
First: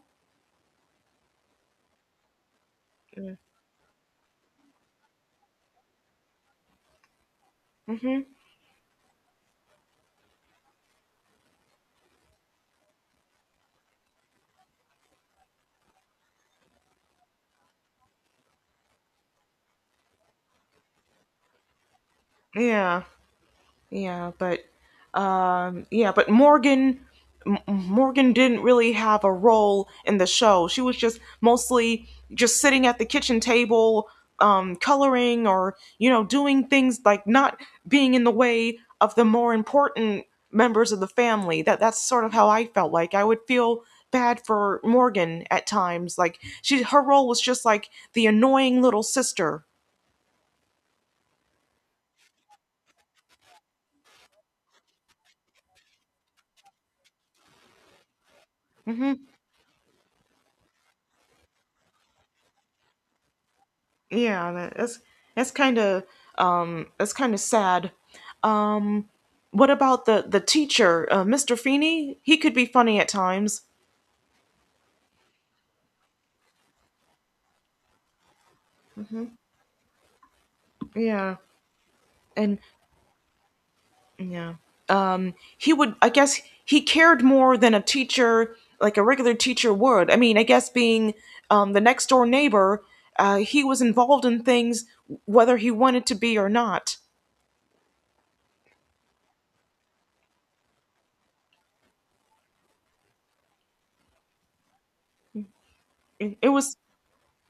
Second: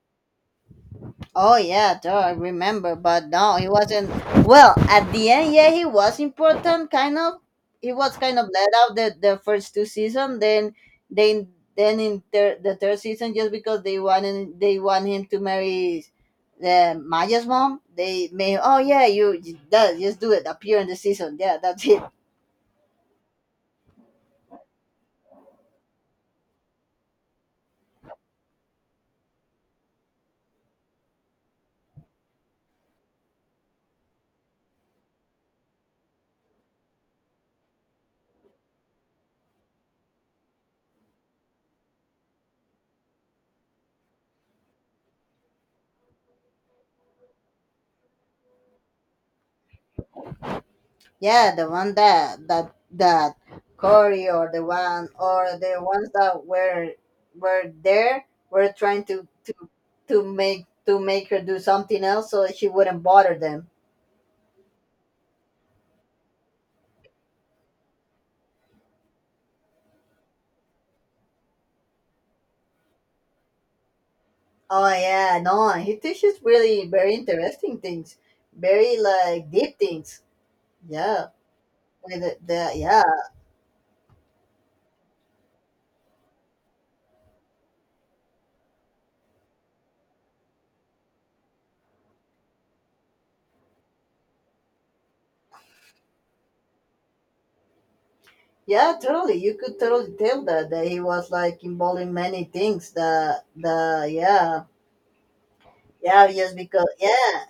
S2: Oh yeah, duh, I remember, but no, he wasn't. Well, at the end, yeah, he was important, kind of. He was
S1: Mm-hmm.
S2: kind of let out the first two season, then then then in the third season, just because they want him to marry the Maya's mom, they made oh yeah, you that just do it appear in the season, yeah, that's it.
S1: Yeah. Yeah, but yeah, but Morgan, Morgan didn't really have a role in the show. She was just mostly just sitting at the kitchen table coloring or you know doing things like not being in the way of the more important members of the family. That that's sort of how I felt. Like I would feel bad for Morgan at times. Like she, her role was just like the annoying little sister.
S2: Yeah, the one that Corey or the one or the ones that were there were trying
S1: Hmm.
S2: to make her do something else so that she wouldn't bother them.
S1: Yeah, that's kind of that's kind of sad. Um, what about the teacher, Mr. Feeney? He could be funny at times.
S2: Oh yeah, no, he teaches really very interesting things, very
S1: Hmm.
S2: like deep things. Yeah,
S1: Yeah.
S2: with
S1: And
S2: the yeah
S1: yeah. Um, he would, I guess he cared more than a teacher like a regular teacher would. I mean, I guess being the next door neighbor, uh, he was involved in things whether he wanted to be or not.
S2: yeah totally. You could totally tell that he was like involved in many things. The yeah yeah
S1: It
S2: just
S1: was,
S2: because yeah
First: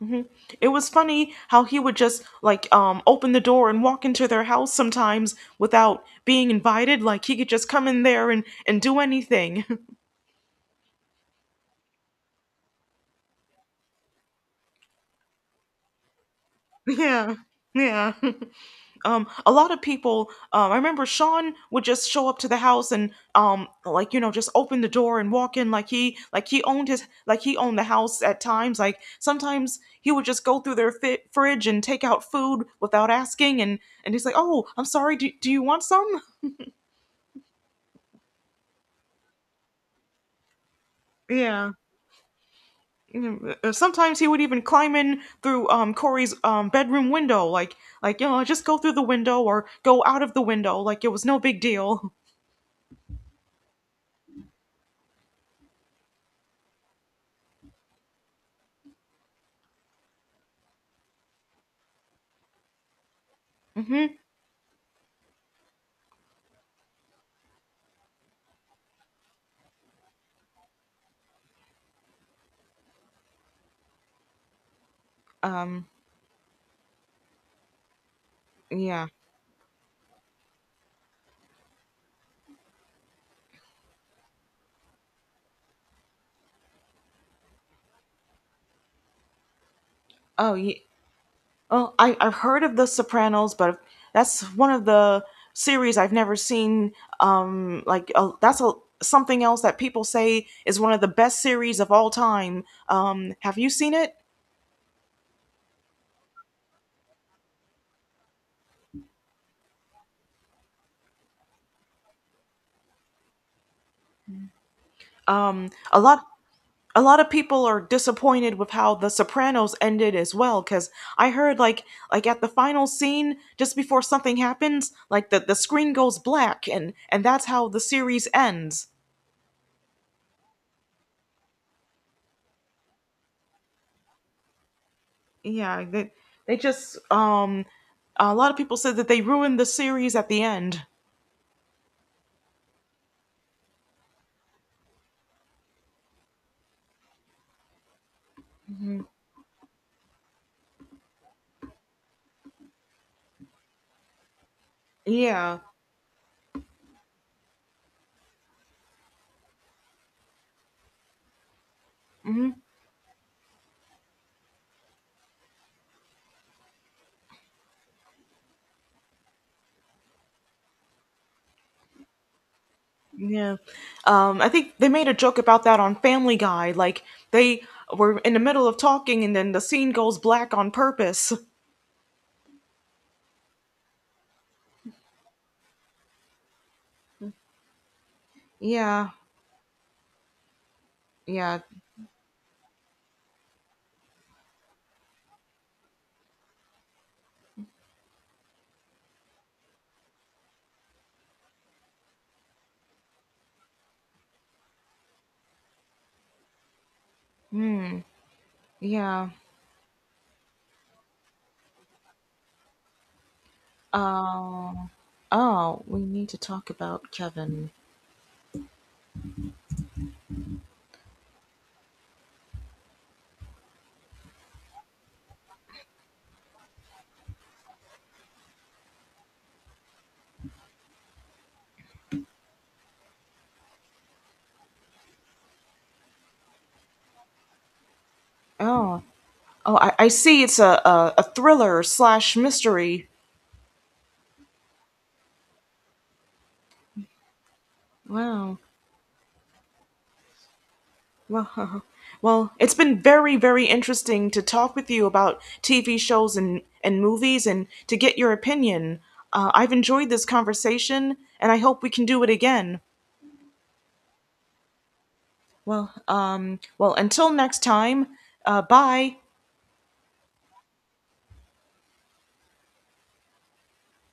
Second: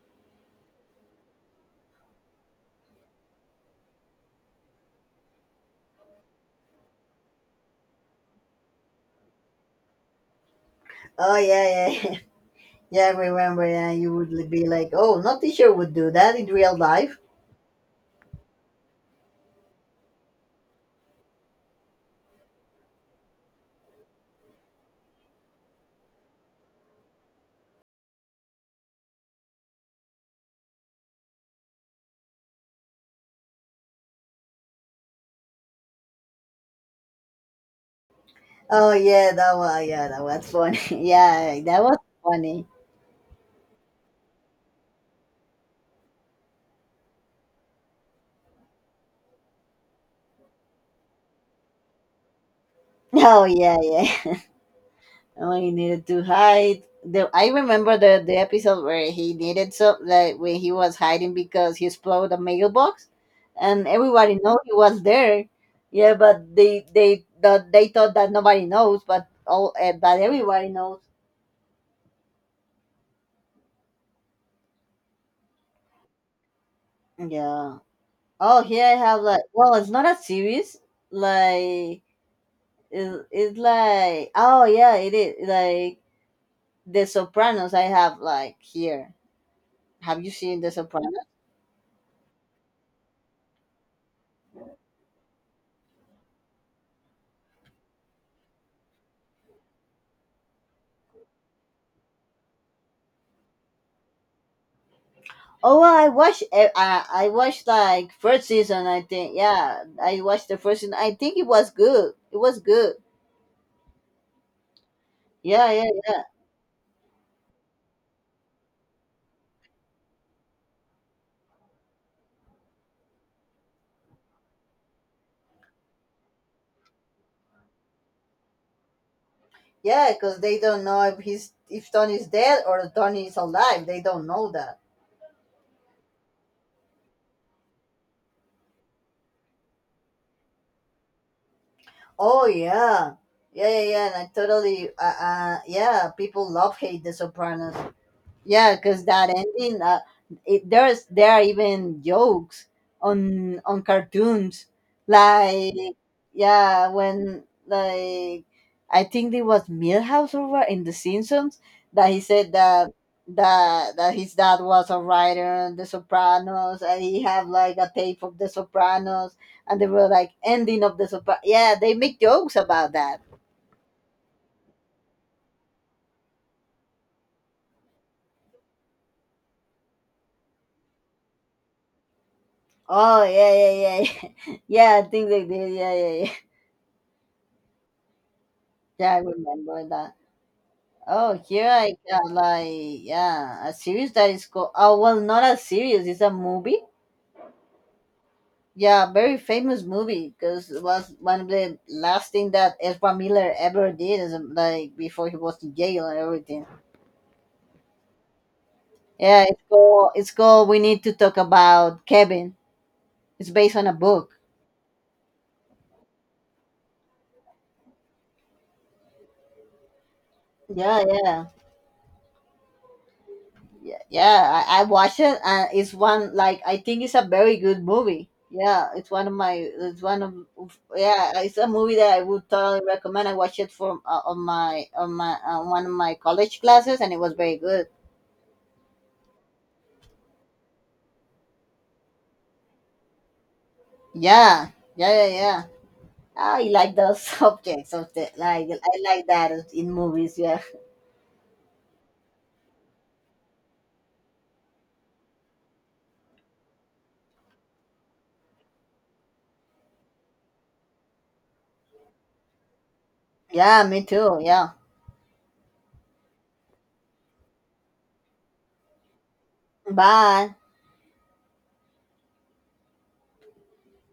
S1: mhm, it was funny how he would just like open the door and walk into their house sometimes without being invited. Like he could just come in there and do anything.
S2: oh yeah yeah. Yeah, I remember. Yeah, you would be like, "Oh, no teacher would do that in real life."
S1: Yeah. Yeah. Um, a lot of people, I remember Sean would just show up to the house and like you know just open the door and walk in like he owned his, like he owned the house at times. Like sometimes he would just go through their fridge and take out food without asking and he's like, "Oh, I'm sorry. Do you want some?"
S2: Oh yeah, that was funny. yeah,
S1: Yeah.
S2: that was funny.
S1: Sometimes he would even climb in through um Corey's um bedroom window, like you know, just go through the window or go out of the window, like it was no big deal.
S2: Oh yeah, yeah. Oh, he needed to hide. The I remember the episode where he needed so like when he was hiding because he exploded a mailbox, and
S1: Hmm.
S2: everybody know he was there. Yeah, but they thought that nobody knows, but all but everybody knows.
S1: Um.
S2: Yeah. Oh, here I
S1: Yeah.
S2: have like well, it's not a series. Like it's like oh yeah, it is like The Sopranos. I have like here. Have you
S1: Oh.
S2: seen The
S1: Yeah.
S2: Sopranos?
S1: Oh, I I've heard of The Sopranos, but that's one of the series I've never seen. Um, like that's a something else that people say is one of the best series of all time. Um, have you seen it?
S2: Oh, well, I watched like first season. I think yeah, I watched the first season. I think it was good. It was good. Yeah,
S1: A
S2: yeah,
S1: lot. A lot of people are disappointed with how The Sopranos ended as well, because I heard like at the final scene just before something happens, like the screen goes black and that's how the series ends.
S2: yeah. Because they don't know if he's if Tony's dead or Tony is alive. They don't know that.
S1: Yeah, they just um, a lot of people said that they ruined the series at the end.
S2: Oh yeah, yeah, yeah, yeah. And I totally, yeah, people love hate The Sopranos. Yeah,
S1: Hmm.
S2: because that ending, there's there are even jokes on cartoons,
S1: Yeah.
S2: like yeah, when like I think it was Milhouse over in The Simpsons that he said
S1: Hmm.
S2: that that that his dad was a writer on The Sopranos, and he have like a tape of The Sopranos, and they were like ending of The Sopranos. Yeah, they make jokes about that.
S1: Yeah. I think they made a joke about that on Family Guy. Like, they were in the middle of talking and then the scene goes black on purpose.
S2: Oh yeah, yeah, yeah, yeah. I think they did. Yeah, yeah, yeah.
S1: Yeah.
S2: Yeah, I remember that. Oh,
S1: Yeah.
S2: here I got like yeah, a series that is called oh well, not a series, it's a movie. Yeah, very famous movie because it was one of the last thing that Ezra Miller ever did, is like before he was in jail and everything.
S1: Hmm. Yeah.
S2: It's called We Need to Talk About Kevin. It's based on a book.
S1: Uh, oh, we need to talk about Kevin.
S2: Yeah, yeah. Yeah, I watched it and it's one like I think it's a very good movie. Yeah, it's one of my it's one of yeah, it's a movie that I would totally recommend. I watched it from on my on my on one of my college classes and it was very good.
S1: Oh, oh, I see. It's a thriller slash mystery.
S2: Yeah, yeah, yeah, yeah. I like those subjects of the
S1: Wow.
S2: like I like that in movies. Yeah,
S1: Well, well, it's been very, very interesting to talk with you about TV shows and movies, and to get your opinion. I've enjoyed this conversation, and I hope we can do it again.
S2: yeah, me too. Yeah,
S1: Well, well, until next time. Bye.
S2: bye.